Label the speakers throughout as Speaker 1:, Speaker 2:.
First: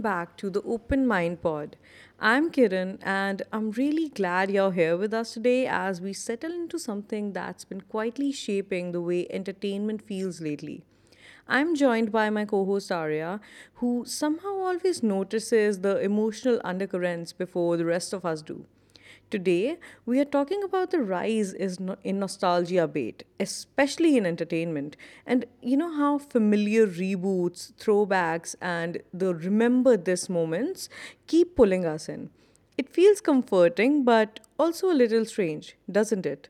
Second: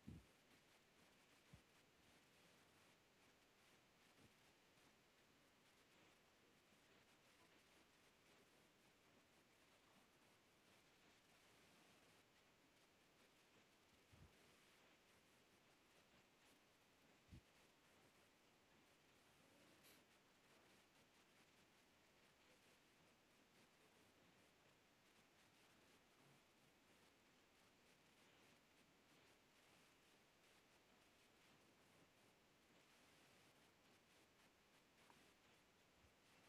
Speaker 1: back to the Open Mind Pod. I'm Kiran and I'm really glad you're here with us today as we settle into something that's been quietly shaping the way entertainment feels lately. I'm joined by my co host Arya, who somehow always notices the emotional undercurrents before the rest of us do. Today, we are talking about the rise is no- in nostalgia bait, especially in entertainment, and you know how familiar reboots, throwbacks, and the remember this moments keep pulling us in. It feels comforting, but also a little strange, doesn't it?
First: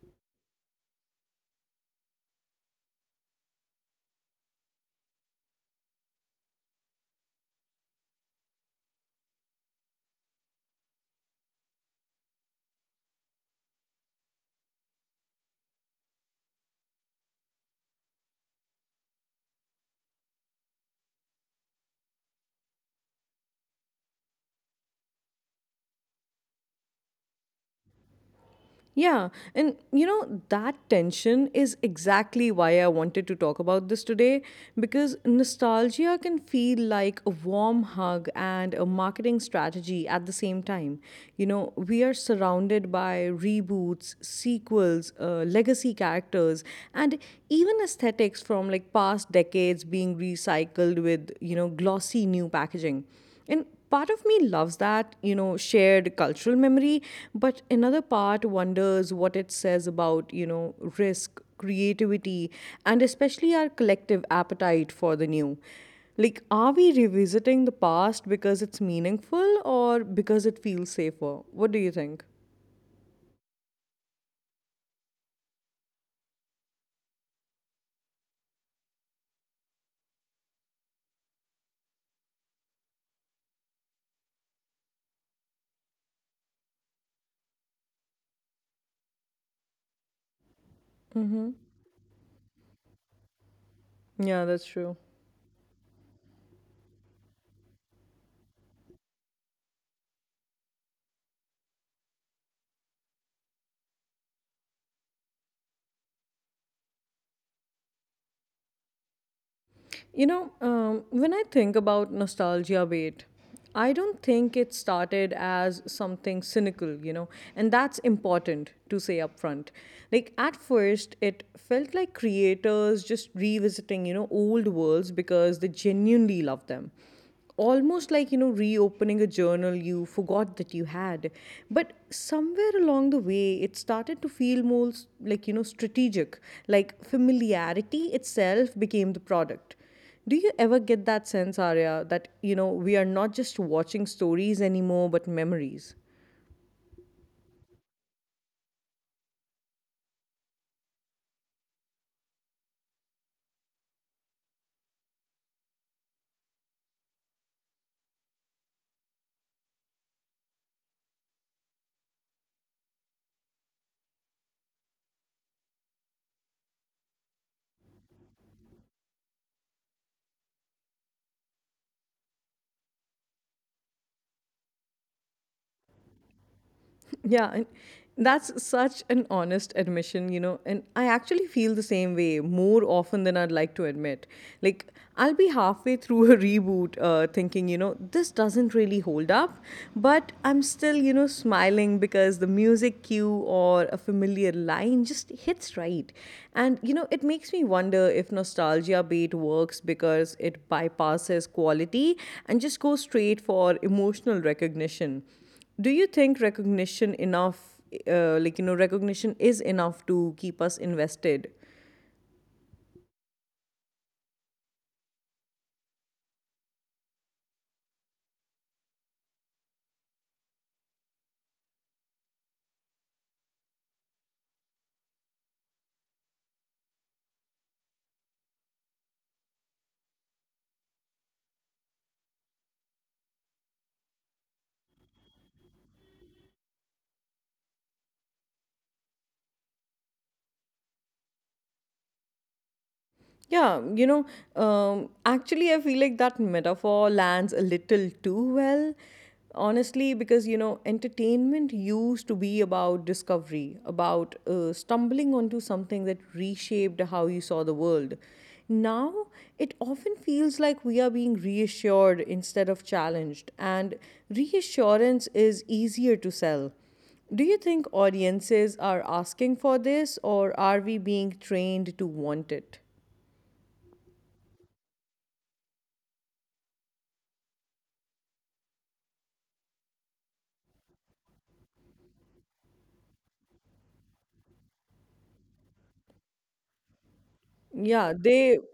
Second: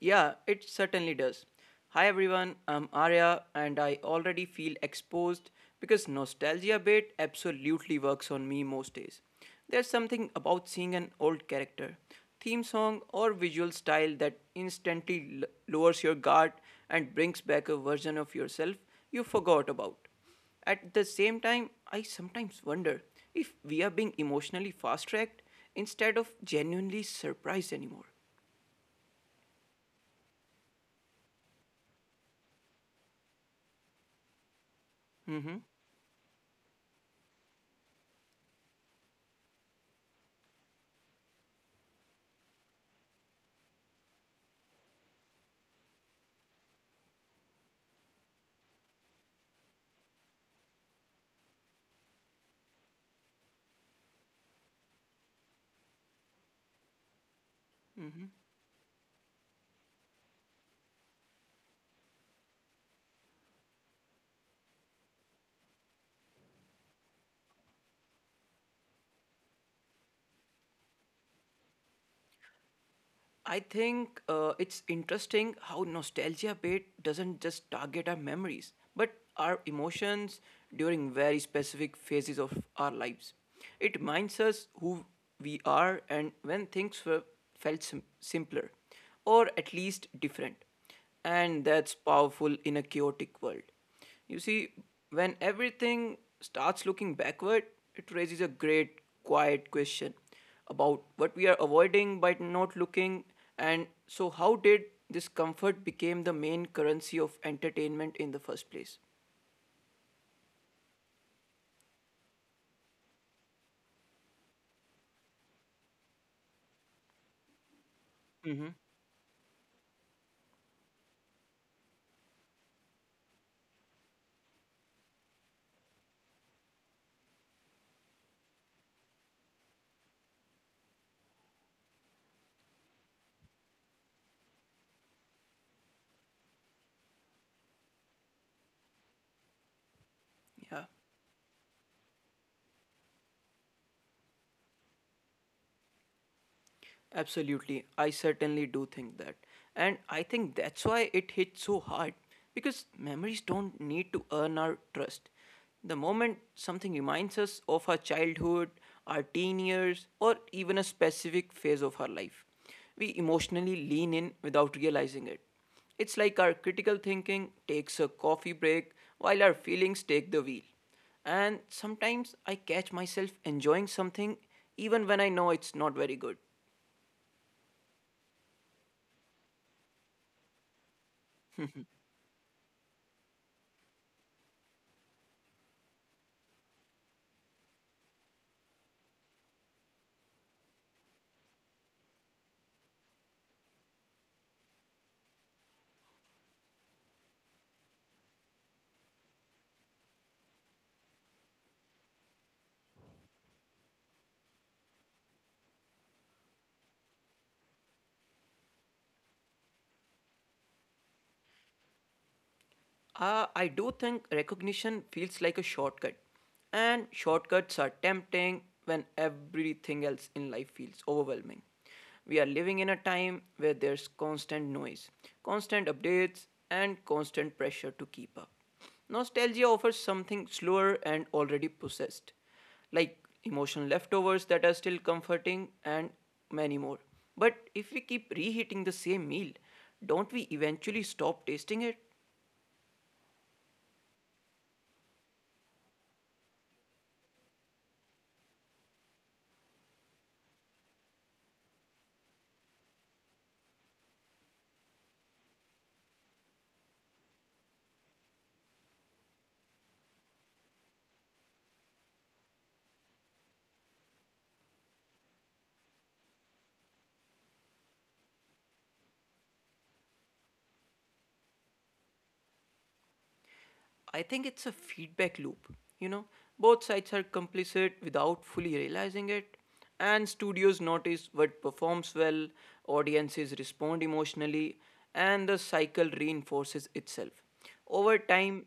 Speaker 2: Yeah, it certainly does. Hi everyone, I'm Arya and I already feel exposed because nostalgia bait absolutely works on me most days. There's something about seeing an old character, theme song or visual style that instantly lowers your guard and brings back a version of yourself you forgot about. At the same time, I sometimes wonder if we are being emotionally fast tracked instead of genuinely surprised anymore.
Speaker 1: Yeah, and you know, that tension is exactly why I wanted to talk about this today because nostalgia can feel like a warm hug and a marketing strategy at the same time. You know, we are surrounded by reboots, sequels, legacy characters, and even aesthetics from like past decades being recycled with, you know, glossy new packaging. And part of me loves that, you know, shared cultural memory, but another
Speaker 2: Mm-hmm.
Speaker 1: part wonders what it says about, you know, risk, creativity, and especially our collective appetite for the new. Like, are we revisiting the past because it's meaningful or because it feels safer? What do you think?
Speaker 2: I think it's interesting how nostalgia bait doesn't just target our memories, but our emotions during very specific phases of our lives. It reminds us who we are and when things were felt simpler, or at least different.
Speaker 1: Mm-hmm.
Speaker 2: And that's powerful in a chaotic world. You
Speaker 1: Yeah, that's
Speaker 2: see,
Speaker 1: true.
Speaker 2: when everything starts looking backward, it raises a great, quiet question about what we are avoiding by not looking. And so, how did this comfort became the main currency of entertainment in the first place?
Speaker 1: You know, when I think about nostalgia bait, I don't think it started as something cynical, you know, and that's important to say upfront. Like, at first, it felt like creators just revisiting, you know, old worlds because they genuinely love them, almost like, you know, reopening a journal you forgot that you had. But somewhere along the way it started to feel more like, you know, strategic, like familiarity itself became the product. Do you ever
Speaker 2: Yeah.
Speaker 1: get that sense, Arya, that, you know, we are not just watching stories anymore but memories?
Speaker 2: Absolutely. I certainly do think that. And I think that's why it hits so hard because memories don't need to earn our trust. The moment something reminds us of our childhood, our teen years, or even a specific phase of our life, we emotionally lean in without realizing it. It's like our critical thinking takes a coffee break while our feelings take the wheel. And sometimes I catch myself enjoying something even when I know it's not very good.
Speaker 1: Yeah, and that's such an honest admission, you know. And I actually feel the same way more often than I'd like to admit. Like, I'll be halfway through a reboot thinking, you know, this doesn't really hold up, but I'm still, you know, smiling because the music cue or a familiar line just hits right. And, you know, it makes me wonder if nostalgia bait works because it bypasses quality and just goes straight for emotional recognition. Do you think recognition enough, like, you know, recognition is enough to keep us invested?
Speaker 2: I do think recognition feels like a shortcut. And shortcuts are tempting when everything else in life feels overwhelming. We are living in a time where there's constant noise, constant updates, and constant pressure to keep up. Nostalgia offers something slower and already possessed, like emotional leftovers that are still comforting and many more. But if we keep reheating the same meal, don't we eventually stop tasting it?
Speaker 1: Yeah, you know, actually, I feel like that metaphor lands a little too well, honestly, because, you know, entertainment used to be about discovery, about stumbling onto something that reshaped how you saw the world. Now, it often feels like we are being reassured instead of challenged, and reassurance is easier to sell. Do you think audiences are asking for this, or are we being trained to want it?
Speaker 2: I think it's a feedback loop. You know, both sides are complicit without fully realizing it, and studios notice what performs well, audiences respond emotionally, and the cycle reinforces itself.
Speaker 1: Yeah,
Speaker 2: Over
Speaker 1: they,
Speaker 2: time,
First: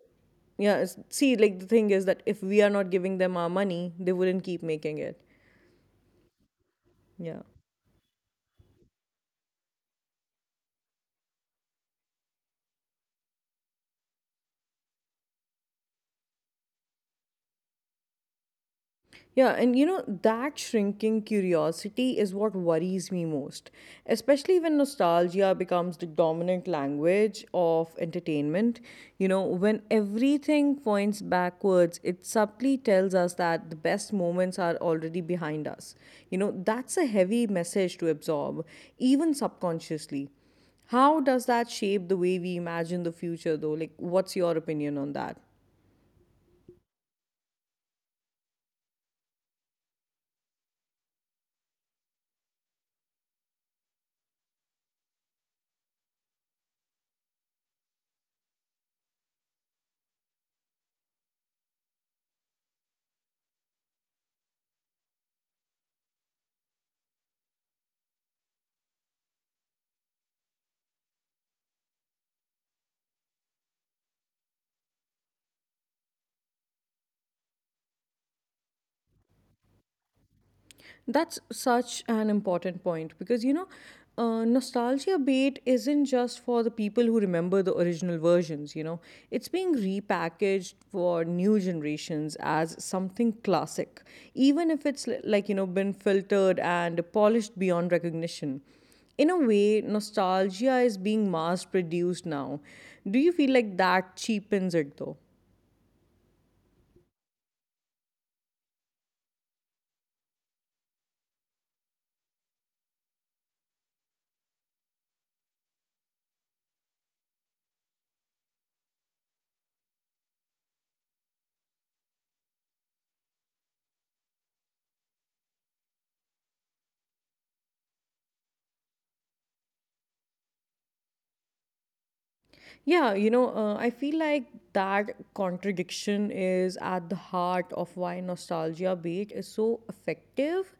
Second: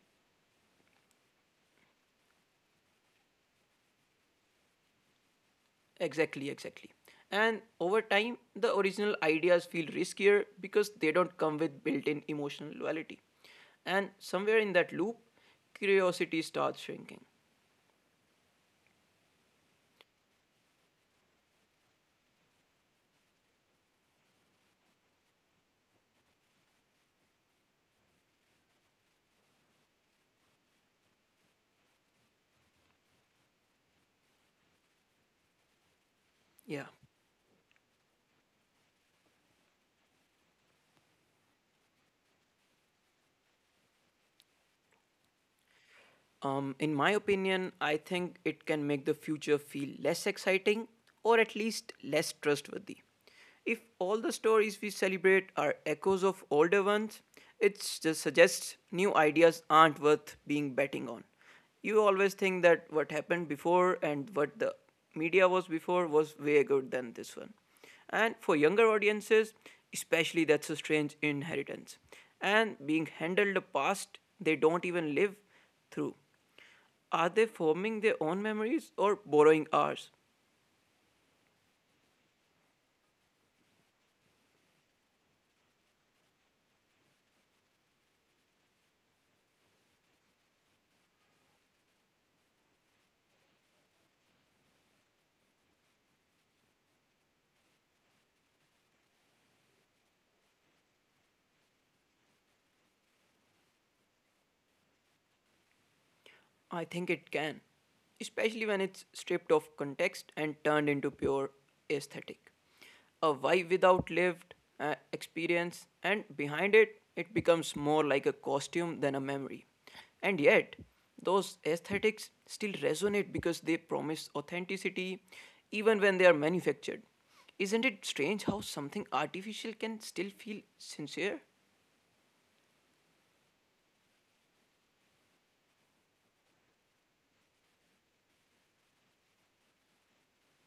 Speaker 1: See, like the thing is that if we are not giving them our money, they wouldn't keep making it.
Speaker 2: exactly, exactly.
Speaker 1: Yeah.
Speaker 2: And over time, the original ideas feel riskier because they don't come with built in emotional loyalty. And somewhere in that loop, curiosity starts shrinking.
Speaker 1: Yeah, and you know, that shrinking curiosity is what worries me most, especially when nostalgia becomes the dominant language of entertainment. You know, when everything points backwards, it subtly tells us that the best moments are already behind us. You know, that's
Speaker 2: Yeah.
Speaker 1: a heavy message to absorb, even subconsciously. How does that shape the way we imagine the future, though? Like, what's your opinion on that?
Speaker 2: In my opinion, I think it can make the future feel less exciting or at least less trustworthy. If all the stories we celebrate are echoes of older ones, it just suggests new ideas aren't worth being betting on. You always think that what happened before and what the media was before was way good than this one. And for younger audiences, especially that's a strange inheritance. And being handled the past they don't even live through. Are they forming their own memories or borrowing ours?
Speaker 1: That's such an important point because, you know, nostalgia bait isn't just for the people who remember the original versions, you know, it's being repackaged for new generations as something classic, even if it's like, you know, been filtered and polished beyond recognition. In a way, nostalgia is being mass produced now. Do you feel like that cheapens it though?
Speaker 2: I think it can, especially when it's stripped of context and turned into pure aesthetic. A why without lived experience, and behind it, it becomes more like a costume than a memory. And yet, those aesthetics still resonate because they promise authenticity even when they are manufactured. Isn't it strange how something artificial can still feel sincere?
Speaker 1: Yeah, you know, I feel like that contradiction is at the heart of why nostalgia bait is so effective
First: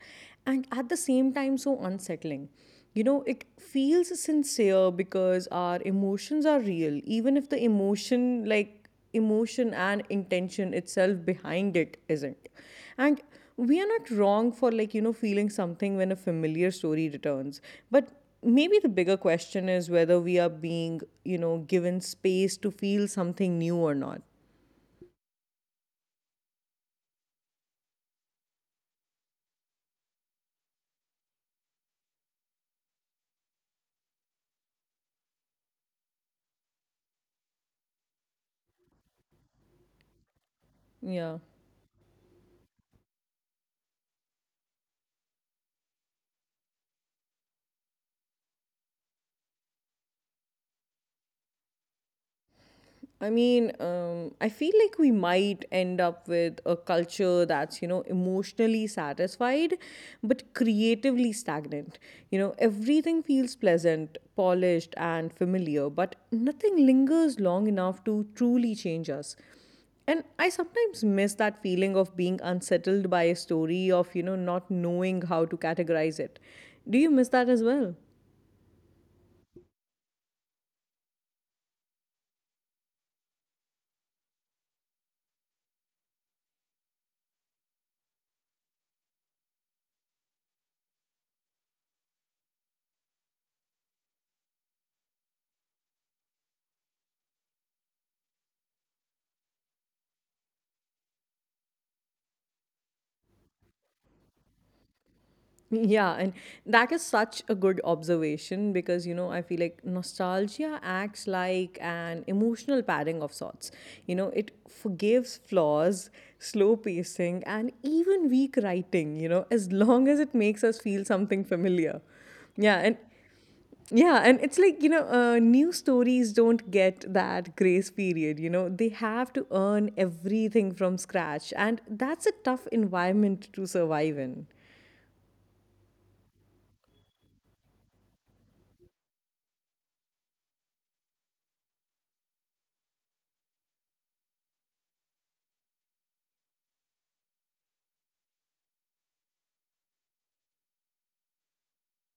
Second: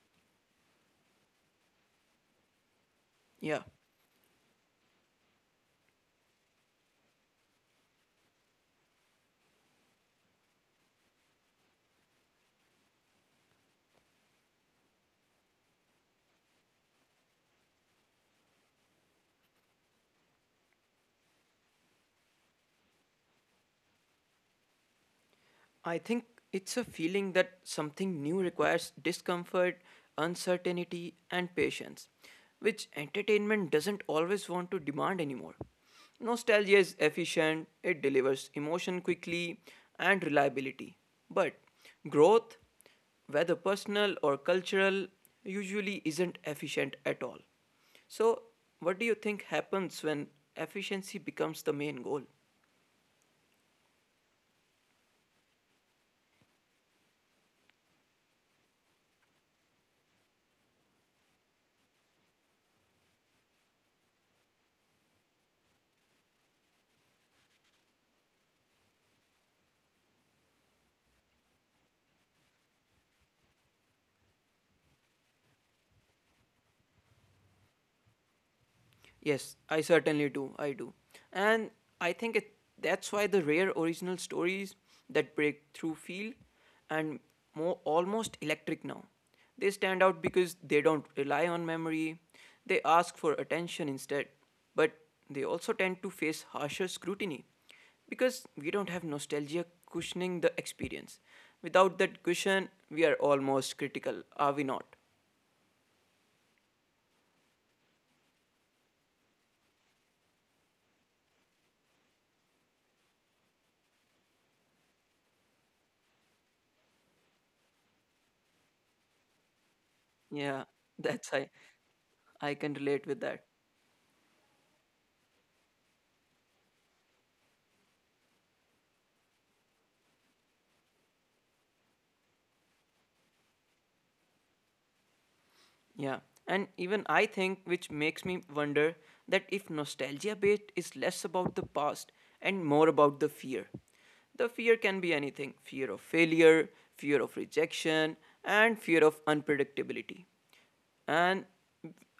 Speaker 1: and at the same time so unsettling. You know, it
Speaker 2: Yeah,
Speaker 1: feels sincere because our emotions are real, even if the emotion, like emotion and intention itself behind it, isn't. And we are not wrong for, like, you know, feeling something when a familiar story returns. But maybe the bigger question is whether we are being, you know, given space to feel something new or not.
Speaker 2: I think it's a feeling that something new requires discomfort, uncertainty, and patience, which entertainment doesn't always want to demand anymore. Nostalgia is efficient, it delivers emotion quickly and reliability.
Speaker 1: Yeah.
Speaker 2: But growth, whether personal or cultural, usually isn't efficient at all. So, what do you think happens when efficiency becomes the main goal?
Speaker 1: I mean, I feel like we might end up with a culture that's, you know, emotionally satisfied but creatively stagnant. You know, everything feels pleasant, polished, and familiar, but nothing lingers long enough to truly change us. And I sometimes miss that feeling of being unsettled by a story, of, you know, not knowing how to categorize it. Do you miss that as well?
Speaker 2: Yes, I certainly do. I do. And I think it, that's why the rare original stories that break through feel and more almost electric now. They stand out because they don't rely on memory. They ask for attention instead. But they also tend to face harsher scrutiny because we don't have nostalgia cushioning the experience. Without that cushion, we are almost critical, are we not?
Speaker 1: Yeah, and that is such a good observation because, you know, I feel like nostalgia acts like an emotional padding of sorts. You know, it forgives flaws, slow pacing, and even weak writing, you know, as long as it
Speaker 2: Yeah,
Speaker 1: makes us feel
Speaker 2: that's
Speaker 1: something familiar.
Speaker 2: I can
Speaker 1: Yeah, and
Speaker 2: relate with that.
Speaker 1: yeah, and it's like, you know, new stories don't get that grace period, you know, they have to earn everything from scratch, and that's a tough environment to survive in.
Speaker 2: Yeah, and even I think, which makes me wonder that if nostalgia bait is less about the past and more about the fear. The fear can be anything fear of failure, fear of rejection, and fear of unpredictability. And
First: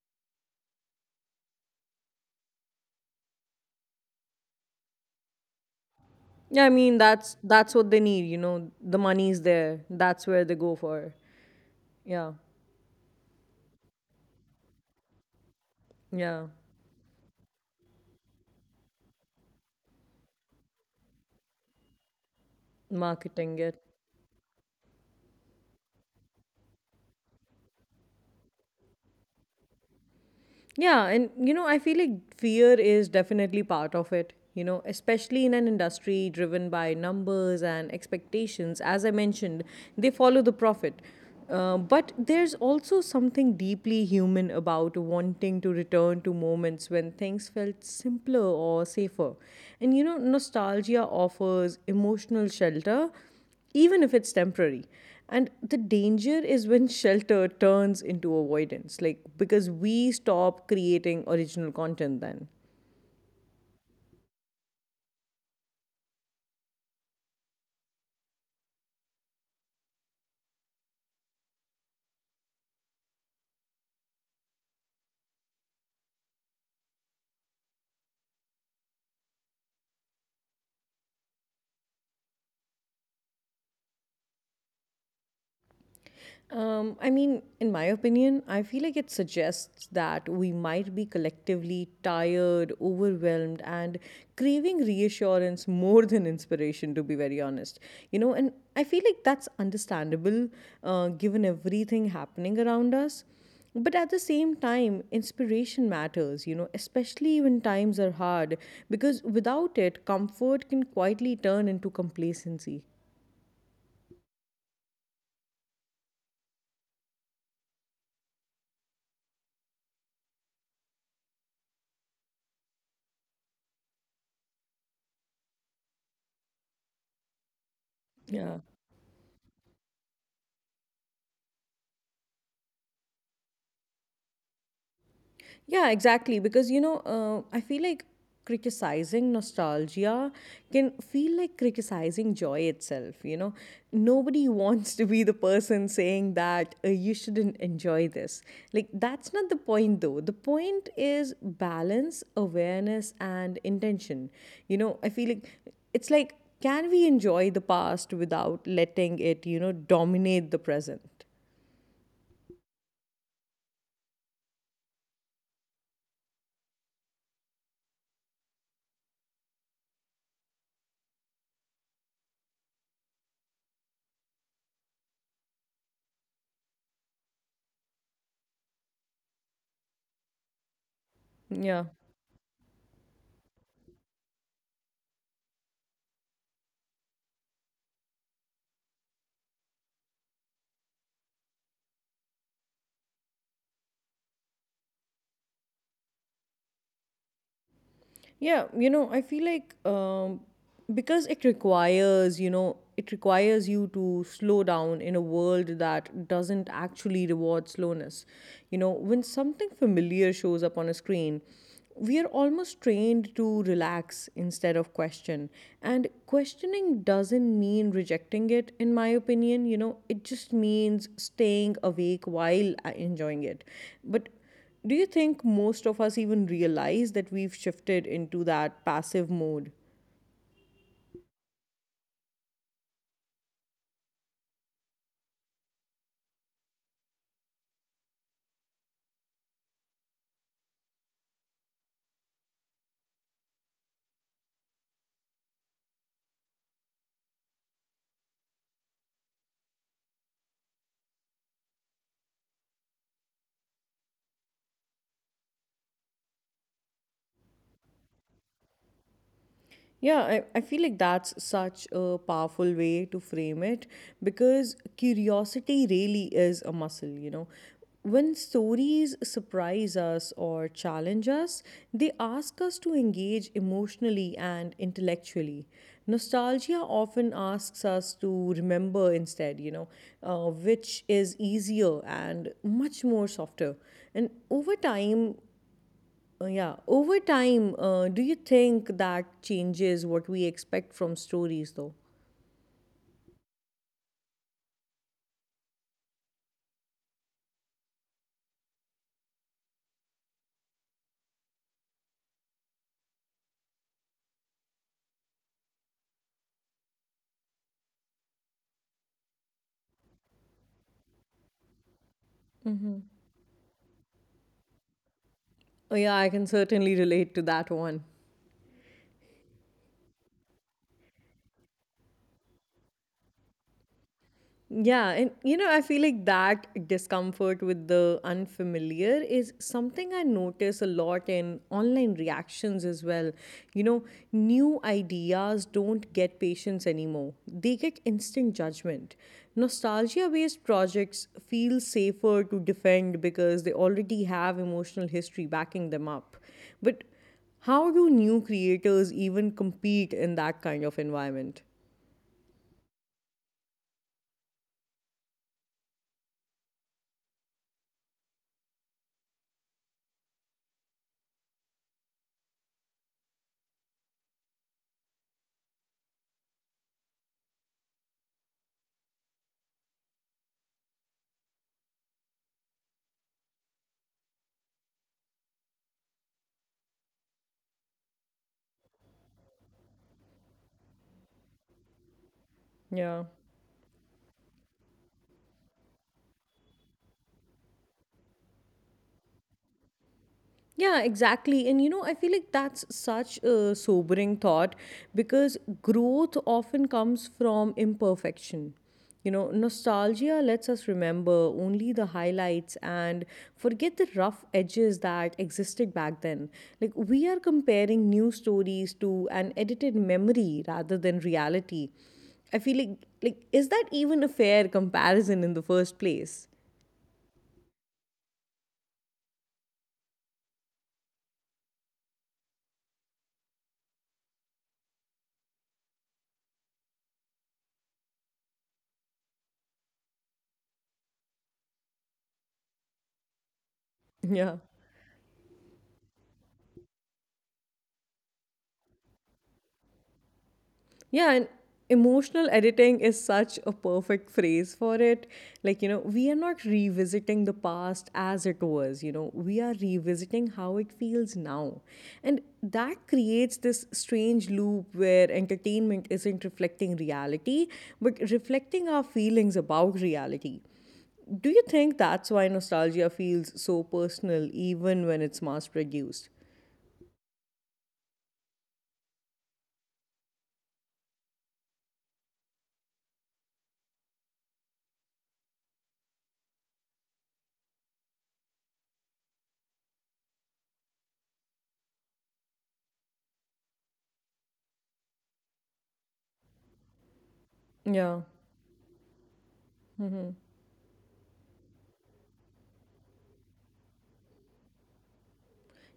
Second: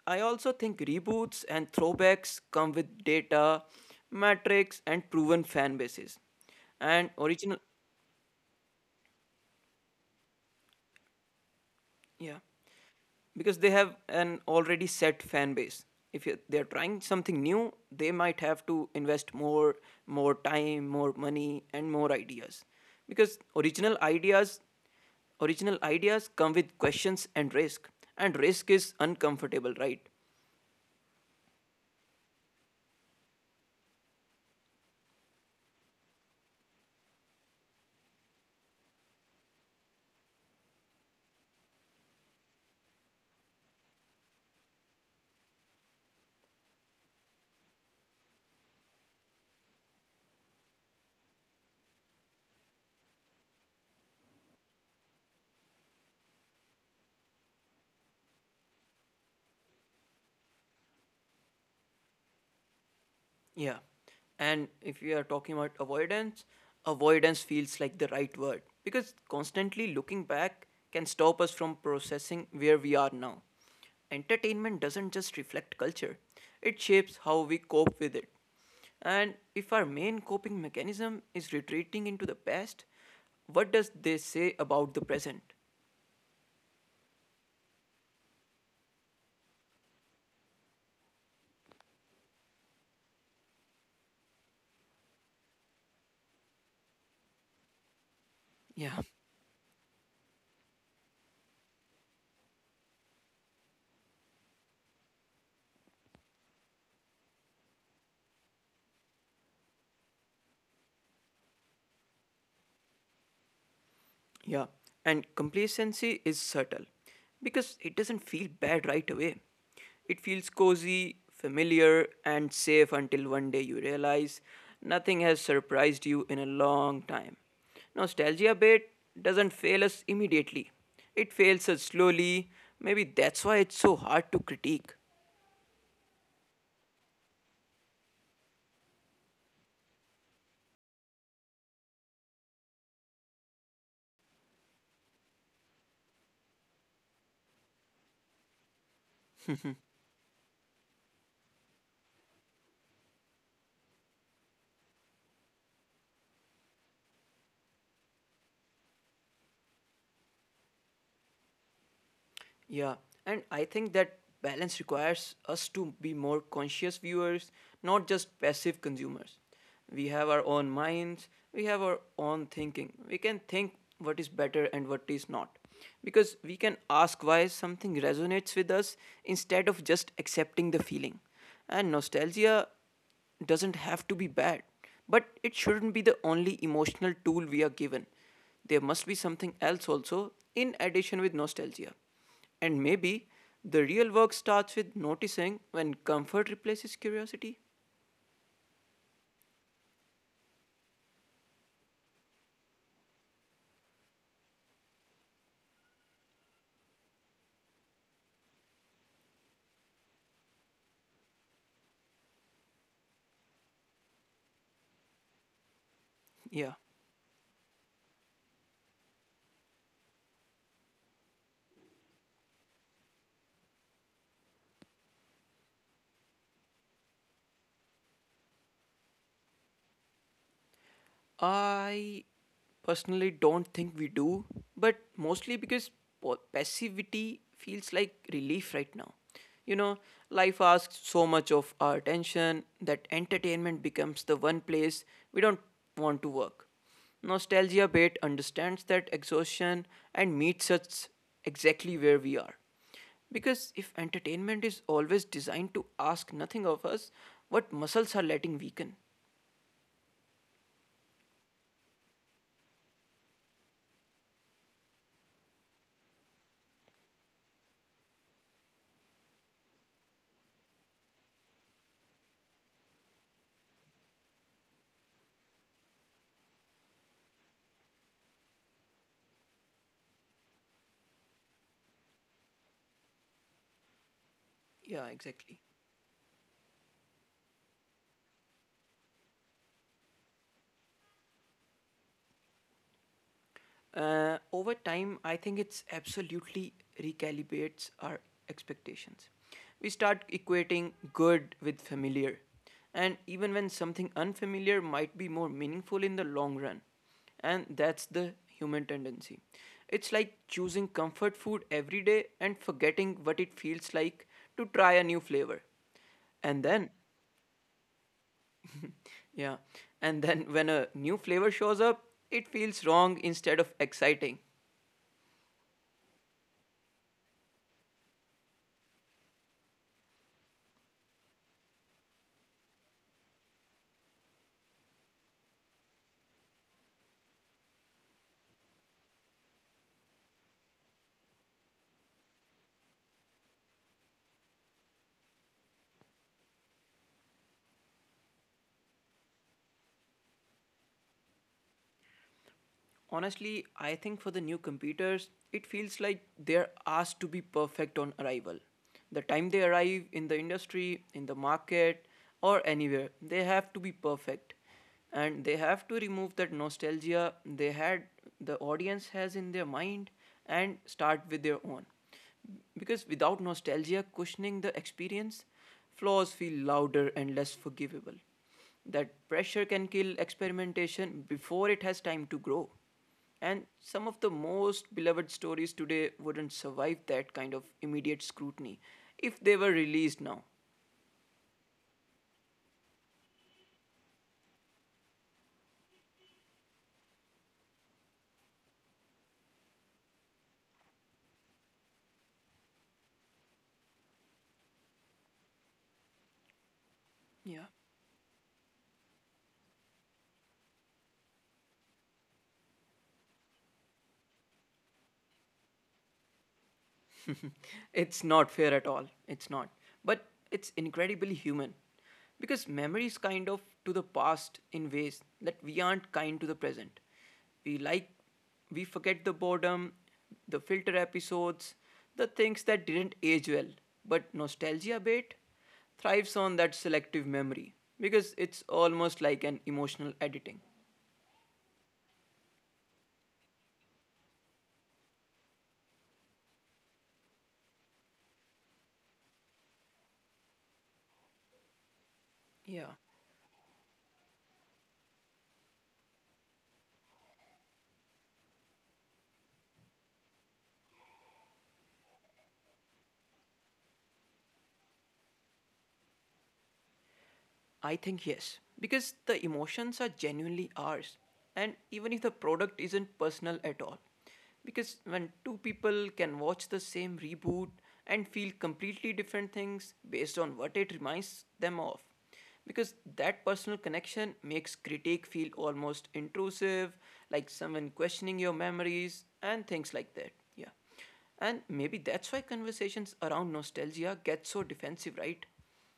Speaker 2: I also think reboots and throwbacks come with data, metrics, and proven fan bases.
Speaker 1: Yeah, I mean
Speaker 2: And
Speaker 1: that's
Speaker 2: original,
Speaker 1: that's what they need, you know. The money's there. That's where they go for. Yeah.
Speaker 2: yeah, because they have an already set fan base. If
Speaker 1: Yeah.
Speaker 2: they're trying something new they might have to invest more, more time, more money, and more ideas, because
Speaker 1: Marketing it.
Speaker 2: original ideas original ideas come with questions and risk, and risk is uncomfortable, right?
Speaker 1: Yeah, and you know, I feel like fear is definitely part of it, you know, especially in an industry driven by numbers and expectations. As I mentioned, they follow the profit. But there's also something deeply human about wanting to return to moments when things felt simpler or safer. And, you know, nostalgia offers emotional shelter even if it's temporary. And the danger is when shelter turns into avoidance, like because we stop creating original content then.
Speaker 2: Yeah. And if we are talking about avoidance, avoidance feels like the right word because constantly looking back can stop us from processing where we are now. Entertainment doesn't just reflect culture, it shapes how we cope with it. And if our main coping mechanism is retreating into the past, what does this say about the present?
Speaker 1: I mean, in my opinion, I feel like it suggests that we might be collectively tired, overwhelmed, and craving reassurance more than inspiration, to be very honest. You know, and I
Speaker 2: Yeah.
Speaker 1: feel like that's understandable, given everything happening around us. But at the same time, inspiration matters, you know, especially when times are hard, because without it, comfort can quietly turn into complacency.
Speaker 2: Yeah, and complacency is subtle because it doesn't feel bad right away. It feels cozy, familiar, and safe until one day you realize nothing has surprised you in a long time. Nostalgia
Speaker 1: Yeah.
Speaker 2: bait doesn't fail us immediately, it fails us slowly. Maybe that's why it's so hard to critique.
Speaker 1: Yeah, exactly. Because, you know, I feel like criticizing nostalgia can feel like criticizing joy itself. You know, nobody wants to be the person saying that you shouldn't enjoy this. Like, that's not the point, though. The point is balance, awareness, and intention. You know, I feel like it's like, can we enjoy the past without letting it, you know, dominate the present?
Speaker 2: Yeah, and I think that balance requires us to be more conscious viewers, not just passive consumers. We have our own minds, we have our own thinking. We can think what is better and what is not. Because we can ask why something resonates with us instead of just accepting the feeling. And
Speaker 1: Yeah.
Speaker 2: nostalgia doesn't have to be bad, but it shouldn't be the only emotional tool we are given. There must be something else also in addition with nostalgia. And maybe the real work starts with noticing when comfort replaces curiosity.
Speaker 1: Yeah, you know, I feel like because it requires, you know, it requires you to slow down in a world that doesn't actually reward slowness. You know, when something familiar shows up on a screen, we are almost trained to relax instead of question. And
Speaker 2: Yeah.
Speaker 1: questioning doesn't mean rejecting it, in my opinion. You know, it just means staying awake while enjoying it. But do you think most of us even realize that we've shifted into that passive mode?
Speaker 2: I personally don't think we do, but mostly because passivity feels like relief right now. You know, life asks so much of our attention that entertainment becomes the one place we don't want to work. Nostalgia Bait understands that exhaustion and meets us exactly where we are. Because if entertainment is always designed to ask nothing of us, what muscles are letting weaken?
Speaker 1: Yeah, I feel like that's such a powerful way to frame it because curiosity really is a muscle, you know. When stories surprise us or challenge us, they ask us to engage emotionally and intellectually. Nostalgia often asks us to remember instead, you know, which is easier and much more softer. And over
Speaker 2: Yeah,
Speaker 1: time,
Speaker 2: exactly.
Speaker 1: do you think that changes what we expect from stories, though?
Speaker 2: Over time, I think it's absolutely recalibrates our expectations. We start equating good with familiar, and even when something unfamiliar might be more meaningful in the long run, and that's the human tendency. It's like choosing comfort food every day and forgetting what it feels like to try a new flavor.
Speaker 1: Yeah, I can
Speaker 2: And then,
Speaker 1: certainly relate to that one.
Speaker 2: yeah, and then when a new flavor shows up, it feels wrong instead of exciting.
Speaker 1: Yeah, and you know, I feel like that discomfort with the unfamiliar is something I notice a lot in online reactions as well. You know, new ideas don't get patience anymore, they get instant judgment. Nostalgia based projects feel safer to defend because they already have emotional history backing them up. But how do new creators even compete in that kind of environment?
Speaker 2: Honestly, I think for the new computers, it feels like they're asked to be perfect on arrival. The time they arrive in the industry, in the market, or anywhere, they have to be perfect. And they have to remove that nostalgia they had, the audience has in their mind, and start with their own. Because without nostalgia cushioning the experience, flaws feel louder and less forgivable. That pressure can kill experimentation before it has time to grow.
Speaker 1: Yeah.
Speaker 2: And some of the most beloved stories today wouldn't survive that kind of immediate scrutiny if they were released now.
Speaker 1: Yeah, exactly. And you know, I feel like that's such a sobering thought because growth often comes from imperfection. You know, nostalgia lets us remember only the highlights and forget the rough edges that existed back then. Like, we are
Speaker 2: Yeah.
Speaker 1: comparing new stories to an edited memory rather than reality. I feel like is that even a fair comparison in the first place?
Speaker 2: It's not fair at all. It's not. But it's incredibly human. Because memory is kind of to the past in ways that we aren't kind to the present. We like, we forget the boredom, the filter episodes, the things that didn't age well. But
Speaker 1: Yeah.
Speaker 2: nostalgia bait thrives on that selective memory because it's almost like an emotional editing.
Speaker 1: Yeah, and emotional editing is such a perfect phrase for it. Like, you know, we are not revisiting the past as it was, you know, we are revisiting how it feels now. And
Speaker 2: Yeah.
Speaker 1: that creates this strange loop where entertainment isn't reflecting reality, but reflecting our feelings about reality. Do you think that's why nostalgia feels so personal even when it's mass produced?
Speaker 2: I think yes, because the emotions are genuinely ours, and even if the product isn't personal at all. Because when two people can watch the same reboot and feel completely different things based on what it reminds them of, because that personal connection makes critique feel almost intrusive, like someone
Speaker 1: Yeah.
Speaker 2: questioning your memories and things like that. Yeah. And maybe that's why conversations around nostalgia get so defensive, right?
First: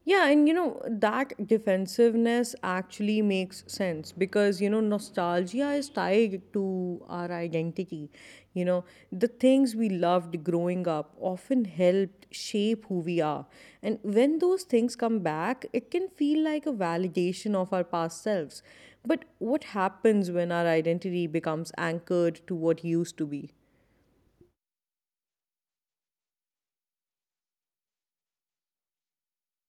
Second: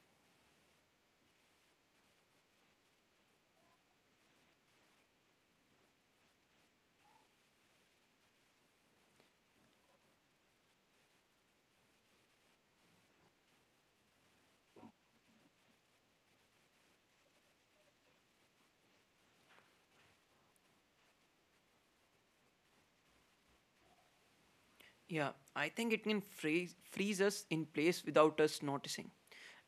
Speaker 1: Yeah, and you know, that defensiveness actually makes sense because, you know, nostalgia is tied to our identity. You know, the things we loved growing up often helped shape who we are. And when those things come back, it can feel like a validation of our past selves. But what happens when our identity becomes anchored to what used to be?
Speaker 2: Yeah, I think it can freeze us in place without us noticing.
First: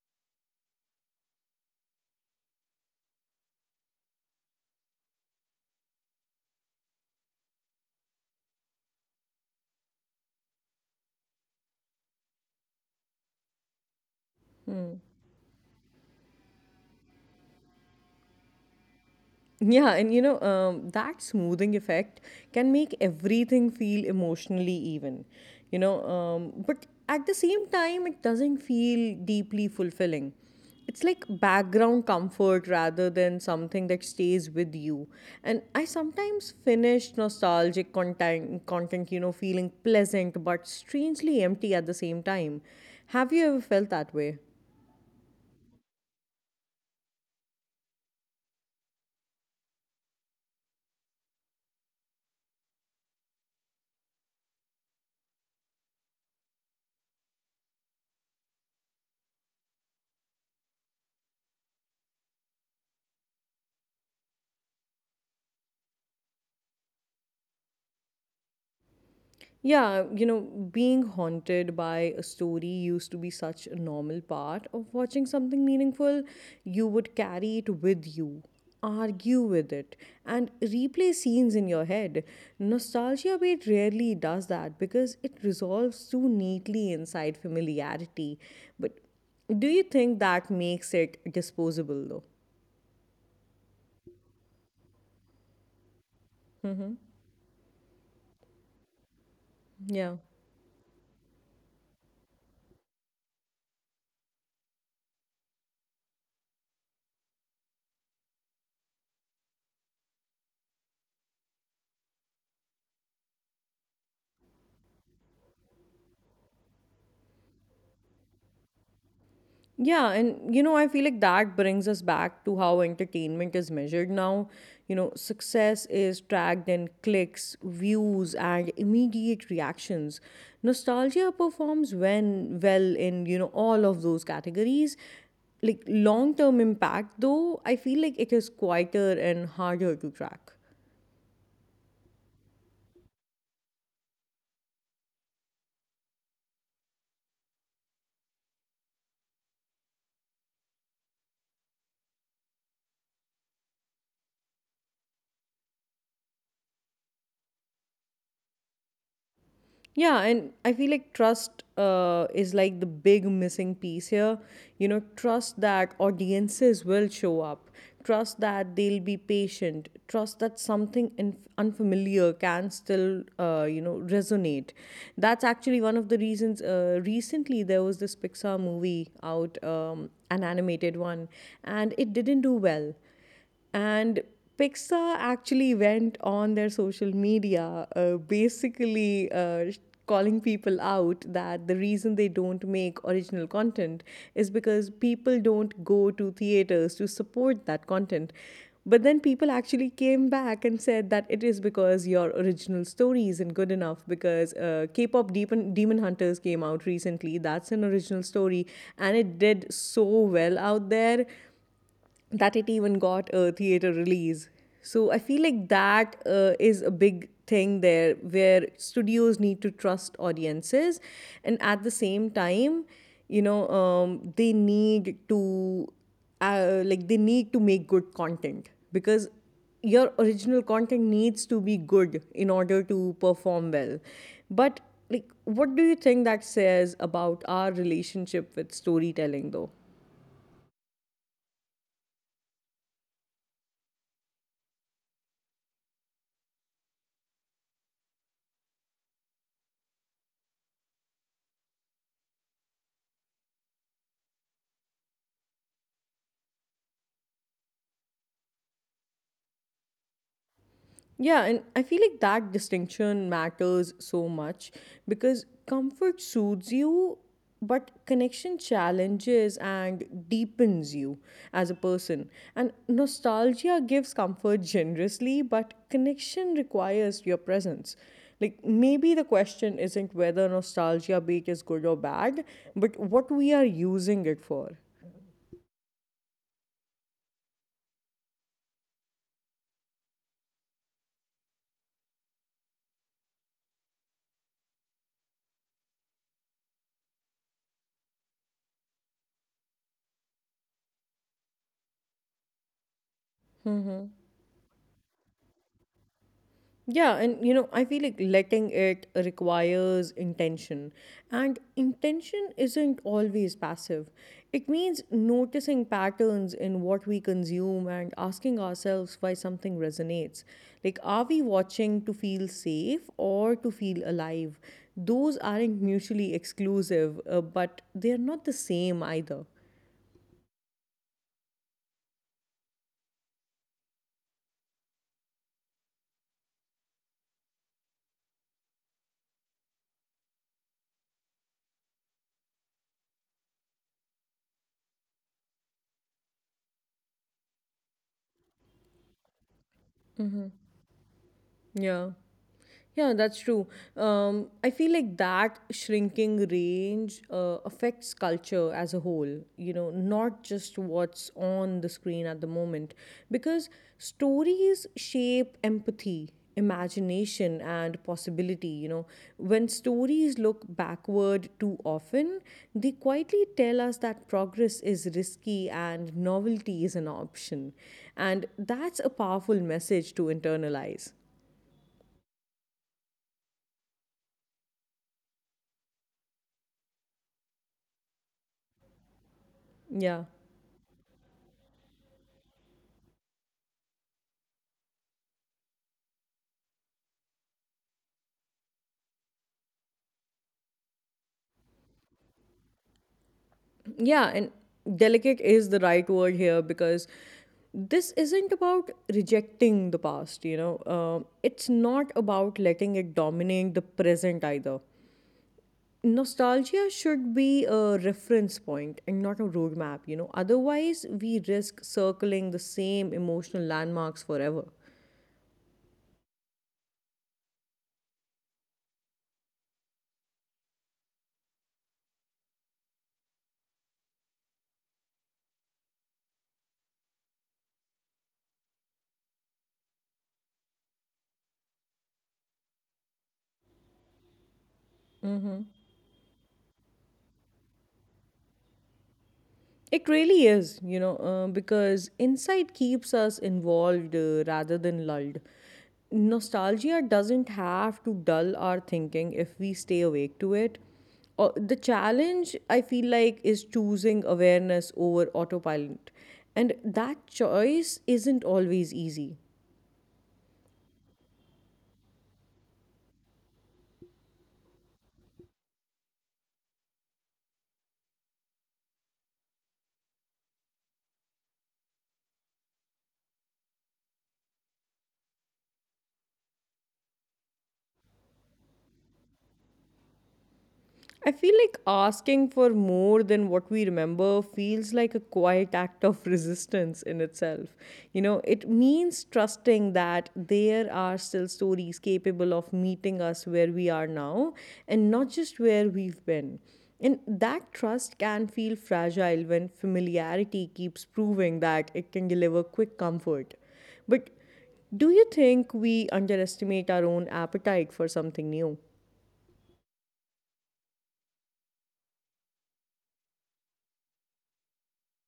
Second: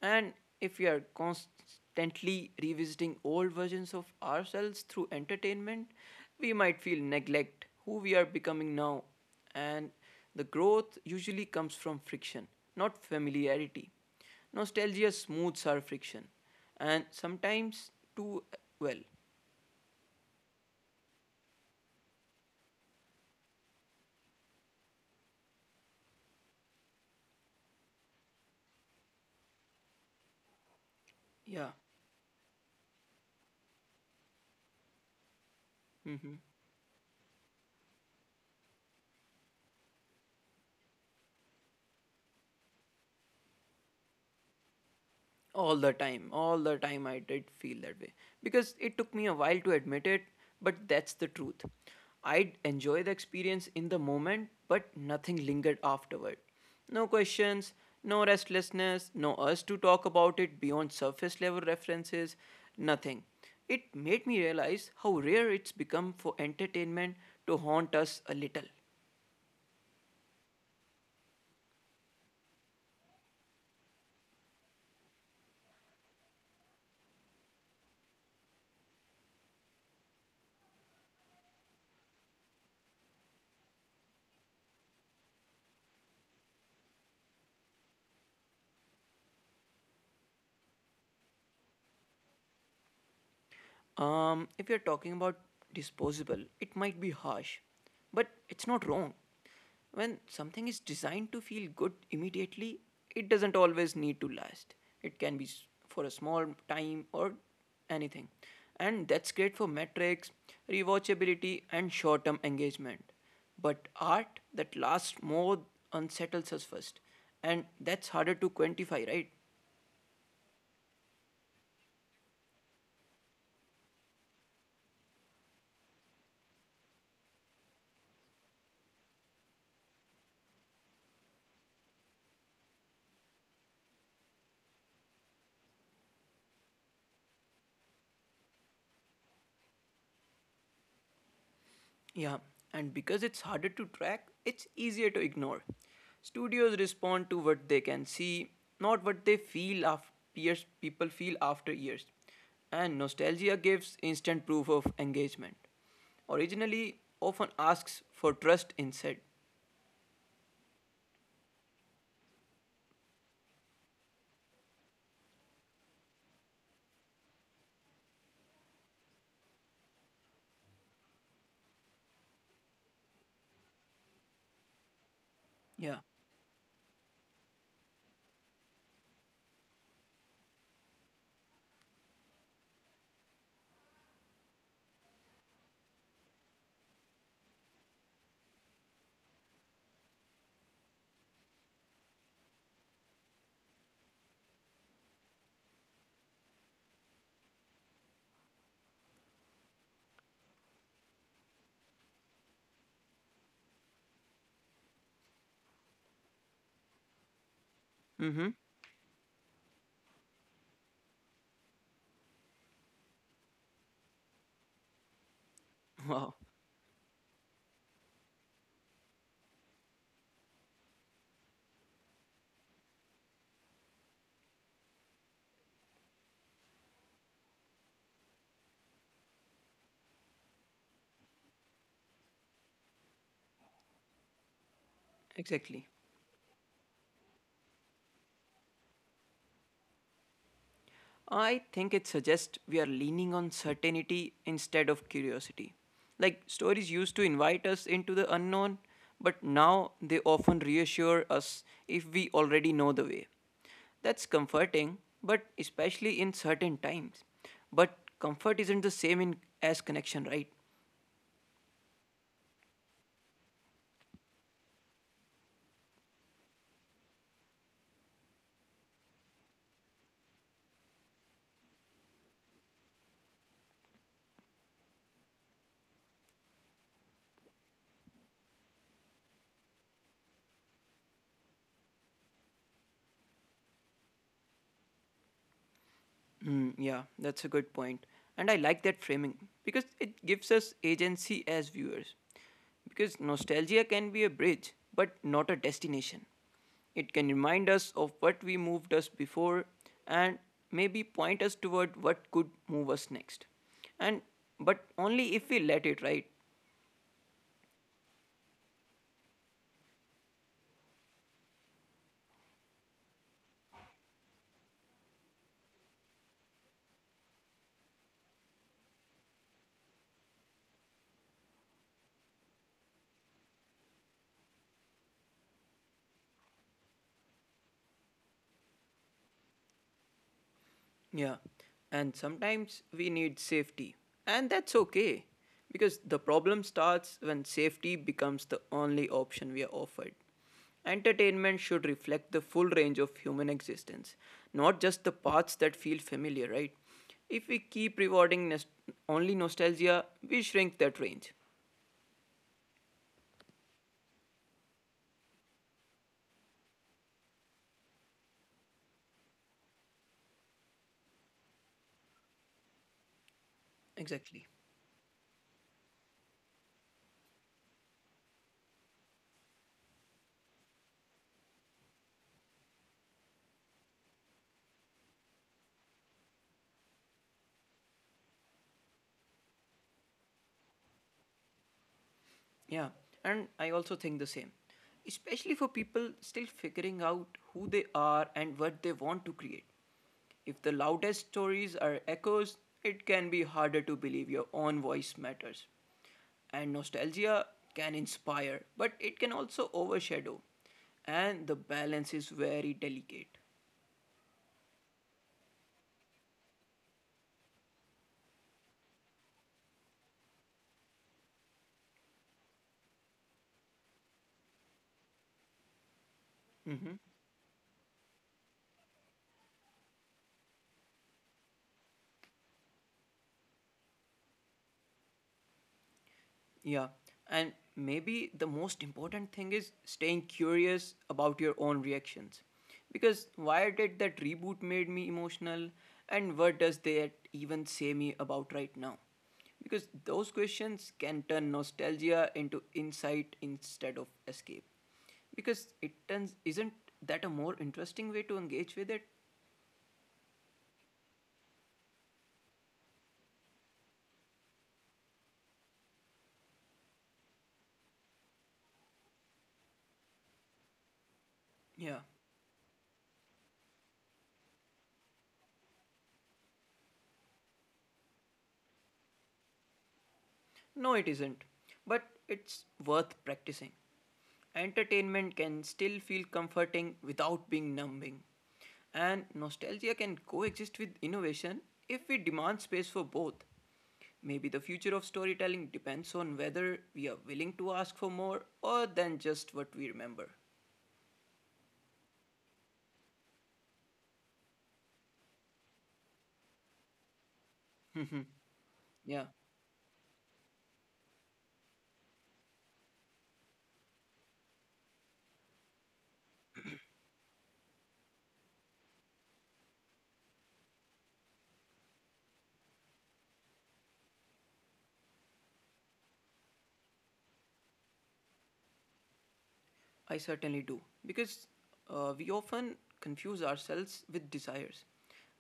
Speaker 2: And if we are constantly revisiting old versions of ourselves through entertainment, we might feel neglect who we are becoming now. And the growth usually comes from friction, not familiarity. Nostalgia smooths our friction, and sometimes too well.
Speaker 1: Yeah, and that smoothing effect can make everything feel emotionally even, but at the same time, it doesn't feel deeply fulfilling. It's like
Speaker 2: Yeah.
Speaker 1: background comfort rather than something that stays with you. And I
Speaker 2: Mm-hmm.
Speaker 1: sometimes finish nostalgic content, you know, feeling pleasant but strangely empty at the same time. Have you ever felt that way?
Speaker 2: All the time, I did feel that way because it took me a while to admit it, but that's the truth. I would enjoy the experience in the moment but nothing lingered afterward, no questions, no restlessness, no urge to talk about it beyond surface level references, nothing. It made me realize how rare it's become for entertainment to haunt us a little.
Speaker 1: Yeah, you know, being haunted by a story used to be such a normal part of watching something meaningful. You would carry it with you, argue with it, and replay scenes in your head. Nostalgia bait rarely does that because it resolves too neatly inside familiarity. But do you think that makes it disposable though?
Speaker 2: If you're talking about disposable, it might
Speaker 1: Mm-hmm.
Speaker 2: be harsh, but it's not wrong. When
Speaker 1: Yeah.
Speaker 2: something is designed to feel good immediately, it doesn't always need to last. It can be for a small time or anything. And that's great for metrics, rewatchability, and short term engagement. But art that lasts more unsettles us first. And that's harder to quantify, right?
Speaker 1: Yeah, and I feel like that brings us back to how entertainment is measured now. You know, success is tracked in clicks, views, and immediate reactions. Nostalgia performs when well in, all of those categories. Like long term impact, though, I feel like it is quieter and harder to track.
Speaker 2: Yeah, and because it's harder to track, it's easier to ignore. Studios respond to what they can see, not what they feel after years, people feel after years. And nostalgia gives instant proof of engagement. Originally, often asks for trust instead.
Speaker 1: Yeah, and I feel like trust is like the big missing piece here. You know, trust that audiences will show up, trust that they'll be patient, trust that something unfamiliar can still, resonate. That's actually one
Speaker 2: Yeah.
Speaker 1: of the reasons. Recently, there was this Pixar movie out, an animated one, and it didn't do well and Pixar actually went on their social media, basically calling people out that the reason they don't make original content is because people don't go to theaters to support that content. But then people actually came back and said that it is because your original story isn't good enough. Because K pop Demon Hunters came out recently. That's an original
Speaker 2: Mm-hmm.
Speaker 1: story and it did so well out there that it even got a theater release. So I feel like that
Speaker 2: Wow.
Speaker 1: is a big thing there where studios need to trust audiences and at the same time they need to they need to make good content because your original content needs to be good in order to perform well but like what do
Speaker 2: Exactly.
Speaker 1: you think that says about our relationship with storytelling though?
Speaker 2: I think it suggests we are leaning on certainty instead of curiosity. Like stories used to invite us into the unknown, but now they often reassure us if we already know the way. That's comforting, but especially in certain times. But comfort isn't the same in as connection, right?
Speaker 1: Yeah, and I feel like that distinction matters so much because comfort soothes you, but connection challenges and deepens you as a person. And nostalgia gives comfort generously, but connection requires your presence. Like, maybe the question isn't whether nostalgia bait is good or bad, but what we are using it for.
Speaker 2: Hmm, yeah, that's a good point. And I like that framing because it gives us agency as viewers. Because nostalgia can be a bridge, but not a destination. It can remind us of what we moved us before and maybe point us toward what could move us next. And but only if we let it, right?
Speaker 1: Yeah, and you know, I feel like letting it requires intention. And intention isn't always passive. It means noticing patterns in what we consume and asking ourselves why something resonates. Like, are we watching to feel safe or to feel alive? Those aren't mutually exclusive, but they're not the same either.
Speaker 2: Yeah, and sometimes we need safety, and that's okay because the problem starts when safety becomes the only option we are offered. Entertainment should reflect the full range of human existence, not just the parts that feel familiar, right? If we keep rewarding only nostalgia, we shrink that range.
Speaker 1: Yeah. Yeah, that's true. I feel like that shrinking range affects culture as a whole, you know, not just what's on the screen at the moment. Because
Speaker 2: Exactly.
Speaker 1: stories shape empathy, imagination, and possibility, you know. When stories look backward too often, they quietly tell us that progress is risky and novelty is an option. And that's a powerful message to internalize.
Speaker 2: Yeah, and I also think the same, especially for people still figuring out who they are and what they want to create.
Speaker 1: Yeah.
Speaker 2: If the loudest stories are echoes, it can be harder to believe your own voice matters. And nostalgia can inspire, but it can also overshadow. And the balance is very delicate.
Speaker 1: Yeah. And delicate is the right word here because this isn't about rejecting the past, you know. It's not about letting it dominate the present either. Nostalgia
Speaker 2: Mm-hmm.
Speaker 1: should be a reference point and not a roadmap, you know. Otherwise, we risk circling the same emotional landmarks forever.
Speaker 2: Yeah. And maybe the most important thing is staying curious about your own reactions. Because why did that reboot made me emotional and what does that even say me about right now? Because those questions can turn nostalgia into insight instead of escape. Because it turns isn't that a more interesting way to engage with it?
Speaker 1: It really is, you know, because insight keeps us involved rather than lulled. Nostalgia doesn't have to dull our thinking if we stay awake to it. The
Speaker 2: Yeah.
Speaker 1: challenge, I feel like, is choosing awareness over autopilot. And that choice isn't always easy.
Speaker 2: No, it isn't. But it's worth practicing. Entertainment can still feel comforting without being numbing. And nostalgia can coexist with innovation if we demand space for both. Maybe the future of storytelling depends on whether we are willing to ask for more or than just what we remember.
Speaker 1: I feel like asking for more than what we remember feels like a quiet act of resistance in itself. You know, it
Speaker 2: Yeah.
Speaker 1: means trusting that there are still stories capable of meeting us where we are now and not just where we've been. And that trust can feel fragile when familiarity keeps proving that it can deliver quick comfort. But do you think we underestimate our own appetite for something new?
Speaker 2: I certainly do. Because we often confuse ourselves with desires.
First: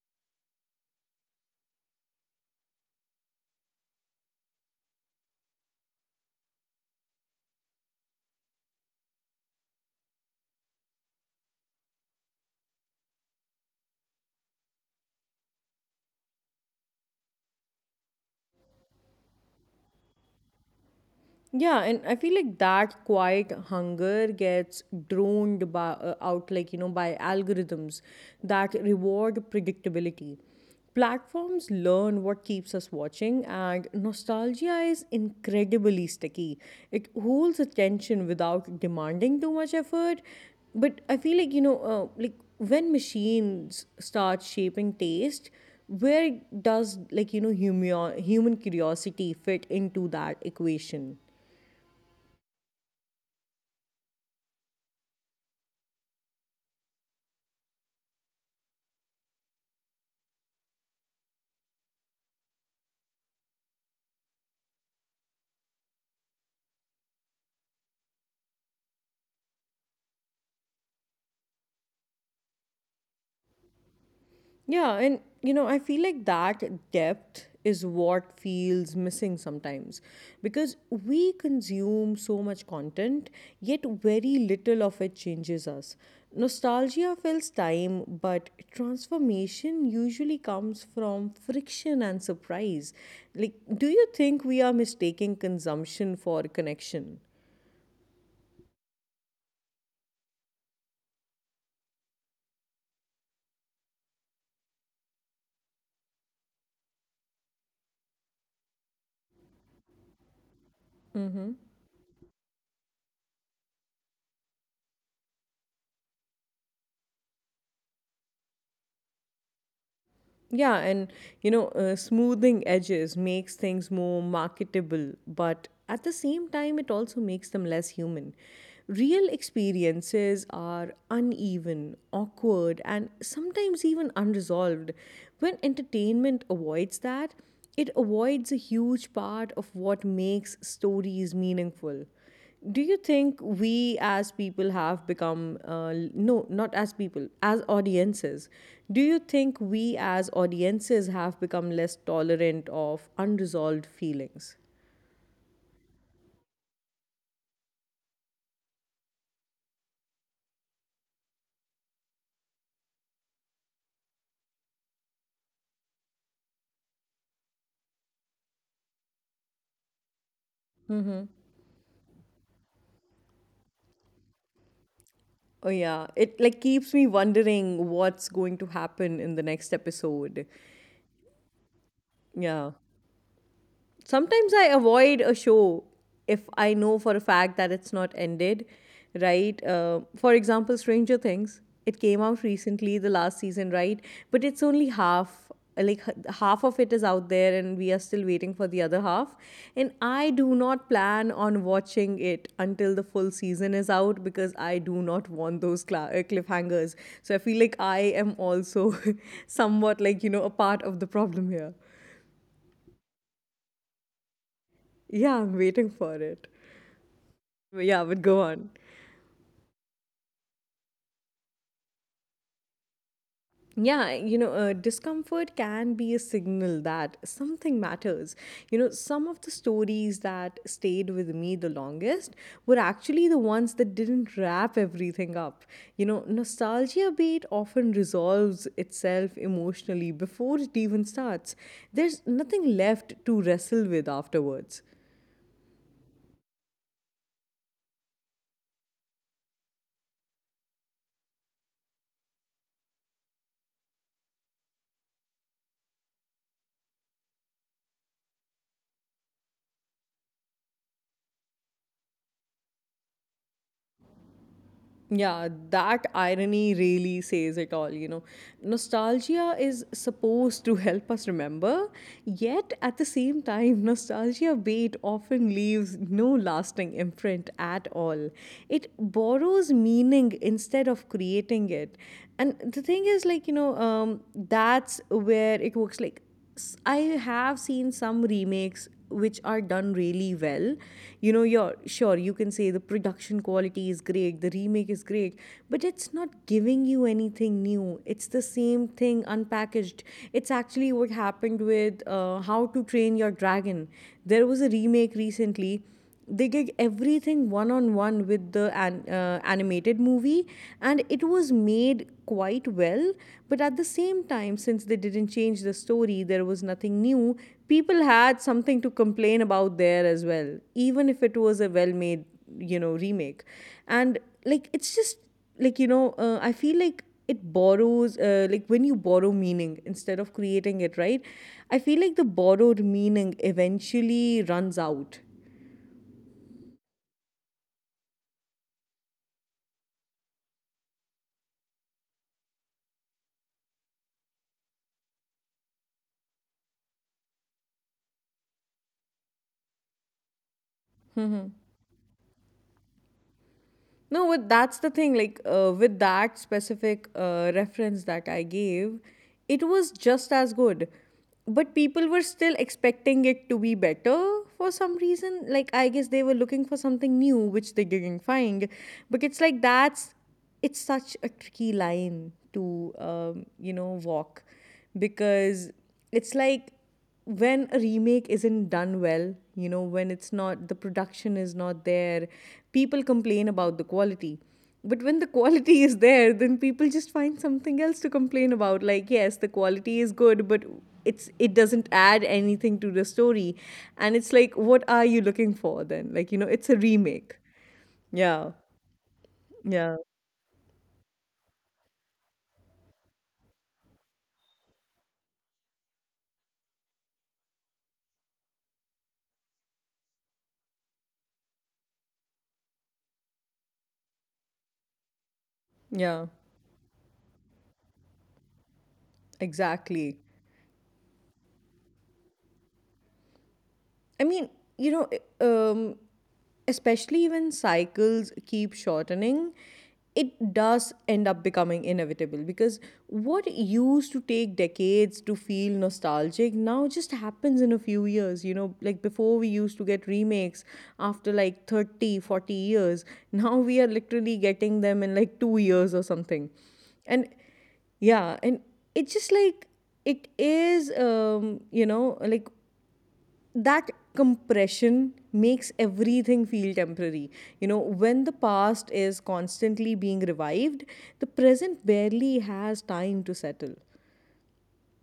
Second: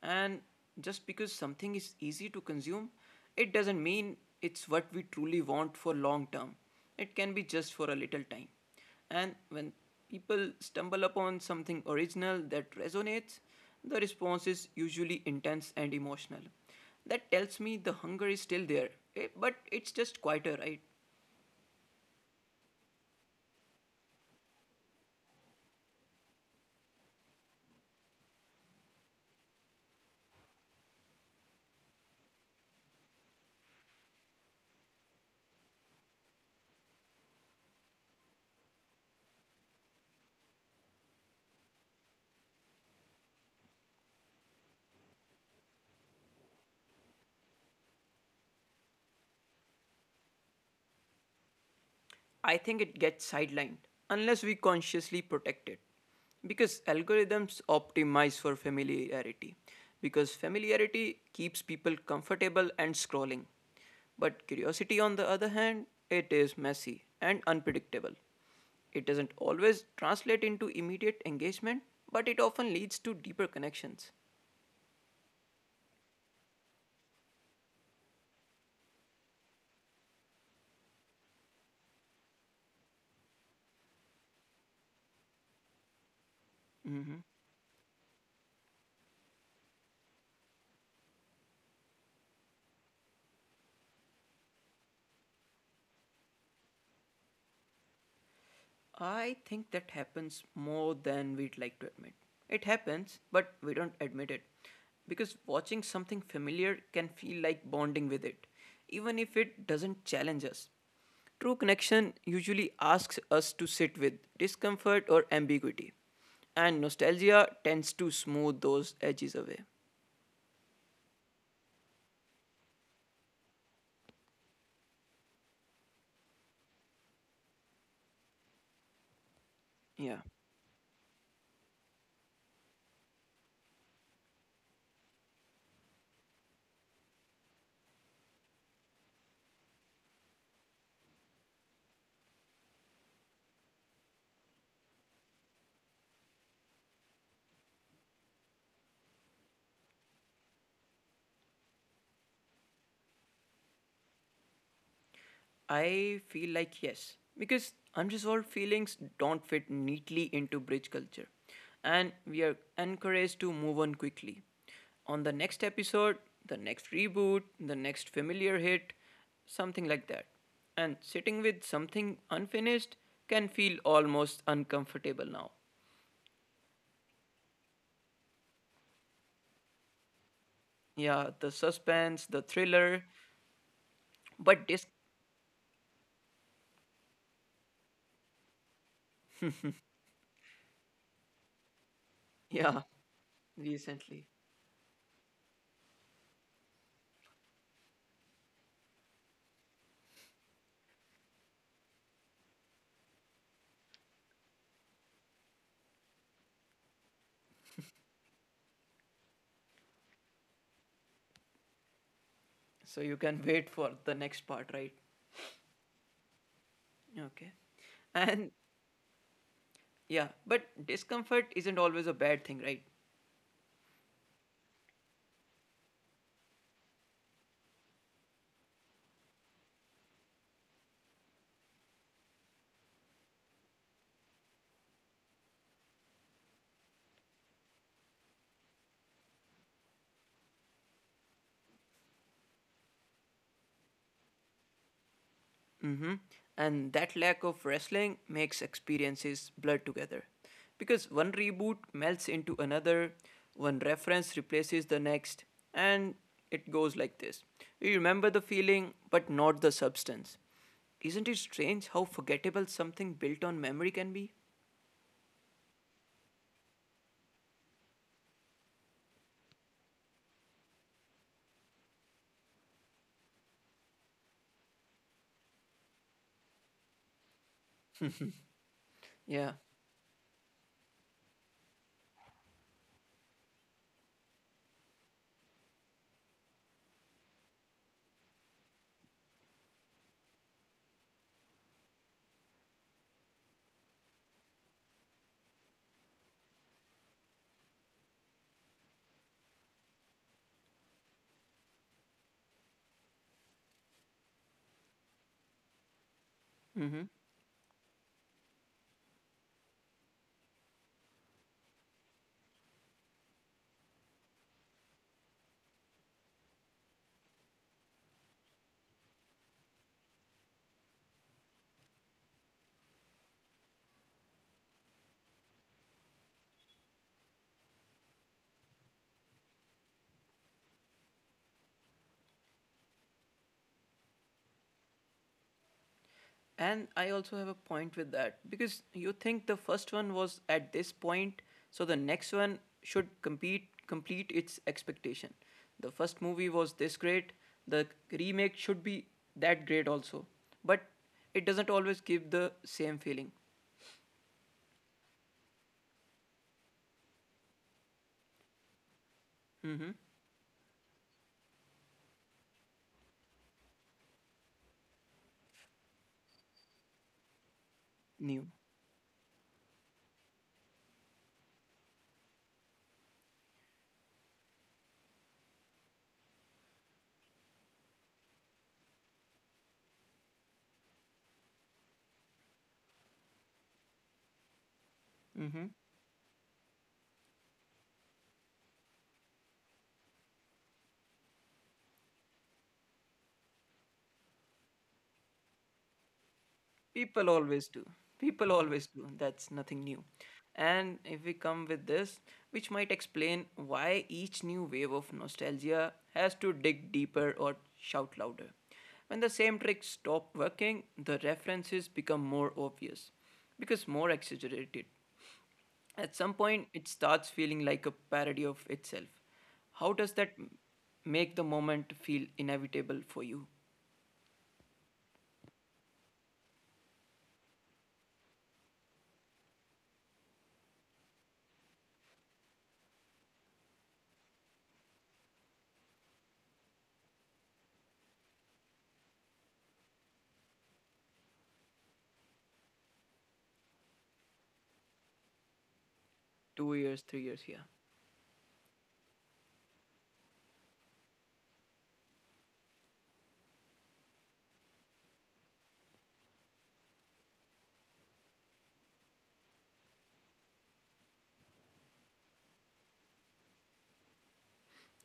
Speaker 2: And just because something is easy to consume, it doesn't mean it's what we truly want for long term. It can be just for a little time. And when people stumble upon something original that resonates, the response is usually intense and emotional. That tells me the hunger is still there, but it's just quieter, right?
Speaker 1: Yeah, and I feel like that quiet hunger gets droned by, out, like, you know, by algorithms that reward predictability. Platforms learn what keeps us watching, and nostalgia is incredibly sticky. It holds attention without demanding too much effort. But I feel like, like when machines start shaping taste, where does, human curiosity fit into that equation?
Speaker 2: I think it gets sidelined unless we consciously protect it. Because algorithms optimize for familiarity, because familiarity keeps people comfortable and scrolling. But curiosity, on the other hand, it is messy and unpredictable. It doesn't always translate into immediate engagement, but it often leads to deeper connections.
Speaker 1: Yeah, and you know, I feel like that depth is what feels missing sometimes because we consume so much content, yet very little of it changes us. Nostalgia
Speaker 2: Mhm.
Speaker 1: fills time, but transformation usually comes from friction and surprise. Like, do you think we are mistaking consumption for connection?
Speaker 2: I think that happens more than we'd like to admit. It happens, but we don't admit it. Because watching something familiar can feel like bonding with it, even if it doesn't challenge us. True connection usually asks us to sit with discomfort or ambiguity, and nostalgia tends to smooth those edges away.
Speaker 1: Yeah, and smoothing edges makes things more marketable, but at the same time, it also makes them less human. Real
Speaker 2: Yeah.
Speaker 1: experiences are uneven, awkward, and sometimes even unresolved. When entertainment avoids that, it avoids a huge part of what makes stories meaningful. Do you think we as people have become, no, not as people, as audiences, do you think we as audiences have become less tolerant of unresolved feelings?
Speaker 2: I feel like yes, because unresolved feelings don't fit neatly into bridge culture, and we are encouraged to move on quickly. On the next episode, the next reboot, the next familiar hit, something like that. And sitting with something unfinished can feel almost uncomfortable now.
Speaker 1: Oh, yeah. It like keeps me wondering what's going to happen in the next episode.
Speaker 2: Yeah, the suspense, the
Speaker 1: Yeah.
Speaker 2: thriller,
Speaker 1: Sometimes
Speaker 2: but
Speaker 1: I
Speaker 2: this,
Speaker 1: avoid a show if I know for a fact that it's not ended, right? For example, Stranger Things. It came out
Speaker 2: yeah,
Speaker 1: recently, the last season, right?
Speaker 2: recently.
Speaker 1: But it's only half. Like half of it is out there, and we are still waiting for the other half. And I do not plan on watching it until the full season is out because I do not want those cliffhangers. So I feel like I am also somewhat like, you know, a part of the problem here.
Speaker 2: So you can wait for the next part, right?
Speaker 1: Yeah, I'm waiting for it.
Speaker 2: Okay.
Speaker 1: Yeah, but
Speaker 2: And
Speaker 1: go on.
Speaker 2: yeah, but discomfort isn't always a bad thing, right?
Speaker 1: Yeah, you know, discomfort can be a signal that something matters. You know, some of the stories that stayed with me the longest were actually the ones that didn't wrap everything up. You know, nostalgia bait often resolves itself emotionally before it even starts. There's nothing left to wrestle with afterwards.
Speaker 2: Mm-hmm. And that lack of wrestling makes experiences blur together. Because one reboot melts into another, one reference replaces the next, and it goes like this. You remember the feeling, but not the substance. Isn't it strange how forgettable something built on memory can be?
Speaker 1: Yeah, that irony really says it all, you know. Nostalgia is supposed to help us remember, yet at the same time, nostalgia bait often leaves no lasting imprint at all. It
Speaker 2: Yeah.
Speaker 1: borrows meaning instead of creating it. And the thing is, that's where it works I have seen some remakes which are done really well. You know, you're sure you can say the production quality is great, the remake is great, but it's not giving you anything new. It's the same thing unpackaged. It's actually what happened with How to Train Your Dragon. There was a remake recently. They did
Speaker 2: Mm-hmm.
Speaker 1: everything one on one with the animated movie and it was made quite well but at the same time since they didn't change the story there was nothing new. People had something to complain about there as well even if it was a well made, you know, remake. And like it's just like, I feel like it borrows, like when you borrow meaning instead of creating it, right? I feel like the borrowed meaning eventually runs out.
Speaker 2: And I also have a point with that because you think the first one was at this point, so the next one should compete complete its expectation. The first movie was this great, the remake should be that great also, but it doesn't always give the same feeling.
Speaker 1: No, but that's the thing. Like, with that specific reference that I gave, it was
Speaker 2: Mm-hmm.
Speaker 1: just as good, but people were still expecting it to be better for some reason. Like I guess they were looking for something new, which they didn't
Speaker 2: New.
Speaker 1: find. But it's like that's it's such a tricky line to you know, walk because it's like when a remake isn't done well, you know, when it's not, the production is not there, people complain about the quality. But when the
Speaker 2: Mm-hmm.
Speaker 1: quality is there, then people just find something else to complain about. Like, yes, the quality is good, but it doesn't add anything to the story. And it's like, what are you looking for then? Like, you know, it's a
Speaker 2: People
Speaker 1: remake.
Speaker 2: always do.
Speaker 1: Yeah.
Speaker 2: People always do. That's nothing
Speaker 1: Yeah.
Speaker 2: new. And if we come with this, which might explain why each new wave of nostalgia has to dig deeper or shout louder. When the same tricks stop working, the references become more obvious because more exaggerated. At
Speaker 1: Yeah.
Speaker 2: some point, it starts feeling like a parody of itself. How does
Speaker 1: Exactly.
Speaker 2: that m- Make the moment feel inevitable for you?
Speaker 1: I mean, you know, um, especially when cycles keep shortening, it does end up becoming inevitable because what used to take decades to feel nostalgic now just happens in a few years. You know, like before we used to get remakes after like 30, 40 years. Now we are literally getting them in like 2 years or something.
Speaker 2: 2 years, three
Speaker 1: And
Speaker 2: years, yeah.
Speaker 1: yeah, and it's just like it is you know like that compression makes everything feel temporary. You know, when the past is constantly being revived, the present barely has time to settle.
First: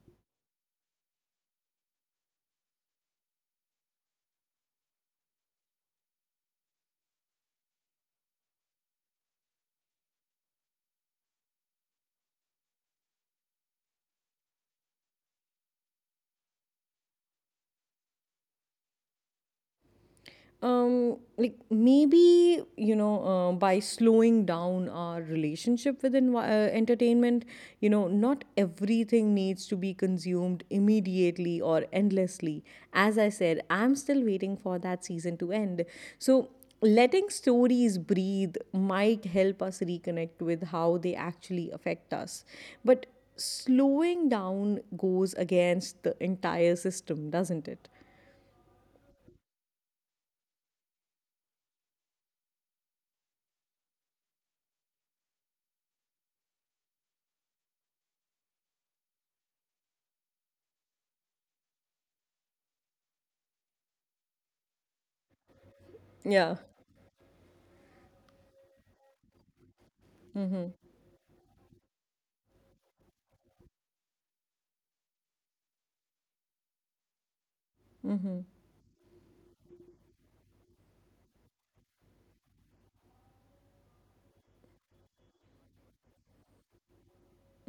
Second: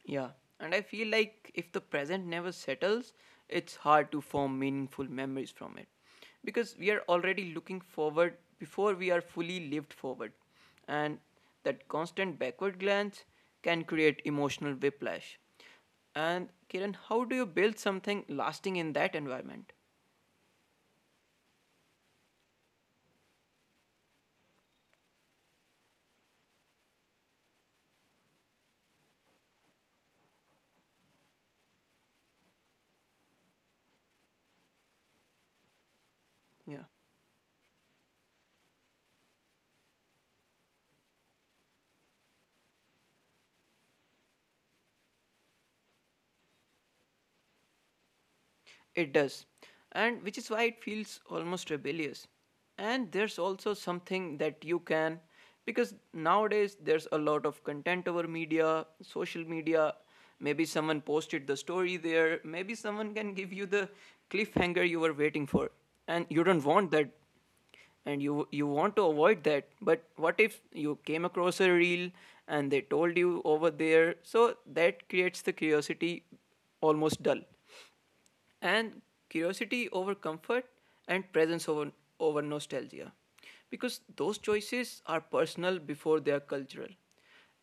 Speaker 2: Yeah, and I feel like if the present never settles, it's hard to form meaningful memories from it. Because we are already looking forward before we are fully lived forward. And that constant backward glance can create emotional whiplash. And Kiran, how do you build something lasting in that environment?
Speaker 1: Like maybe you know by slowing down our relationship with entertainment. Not everything needs to be consumed immediately or endlessly. As I said, I'm still waiting for that season to end, so
Speaker 2: Yeah.
Speaker 1: letting stories breathe might help us reconnect with how they actually affect us. But slowing down goes against the entire system, doesn't it?
Speaker 2: It does, and which is why it feels almost rebellious. And there's also something that you can, because nowadays there's a lot of content over media, social media. Maybe someone posted the story there, maybe someone can give you the cliffhanger you were waiting for, and you
Speaker 1: Yeah.
Speaker 2: don't want that and you want to avoid that. But what if you came across a reel and they told you over there? So that creates the curiosity almost dull. And curiosity over comfort, and presence over, over nostalgia, because those choices are personal before they are cultural,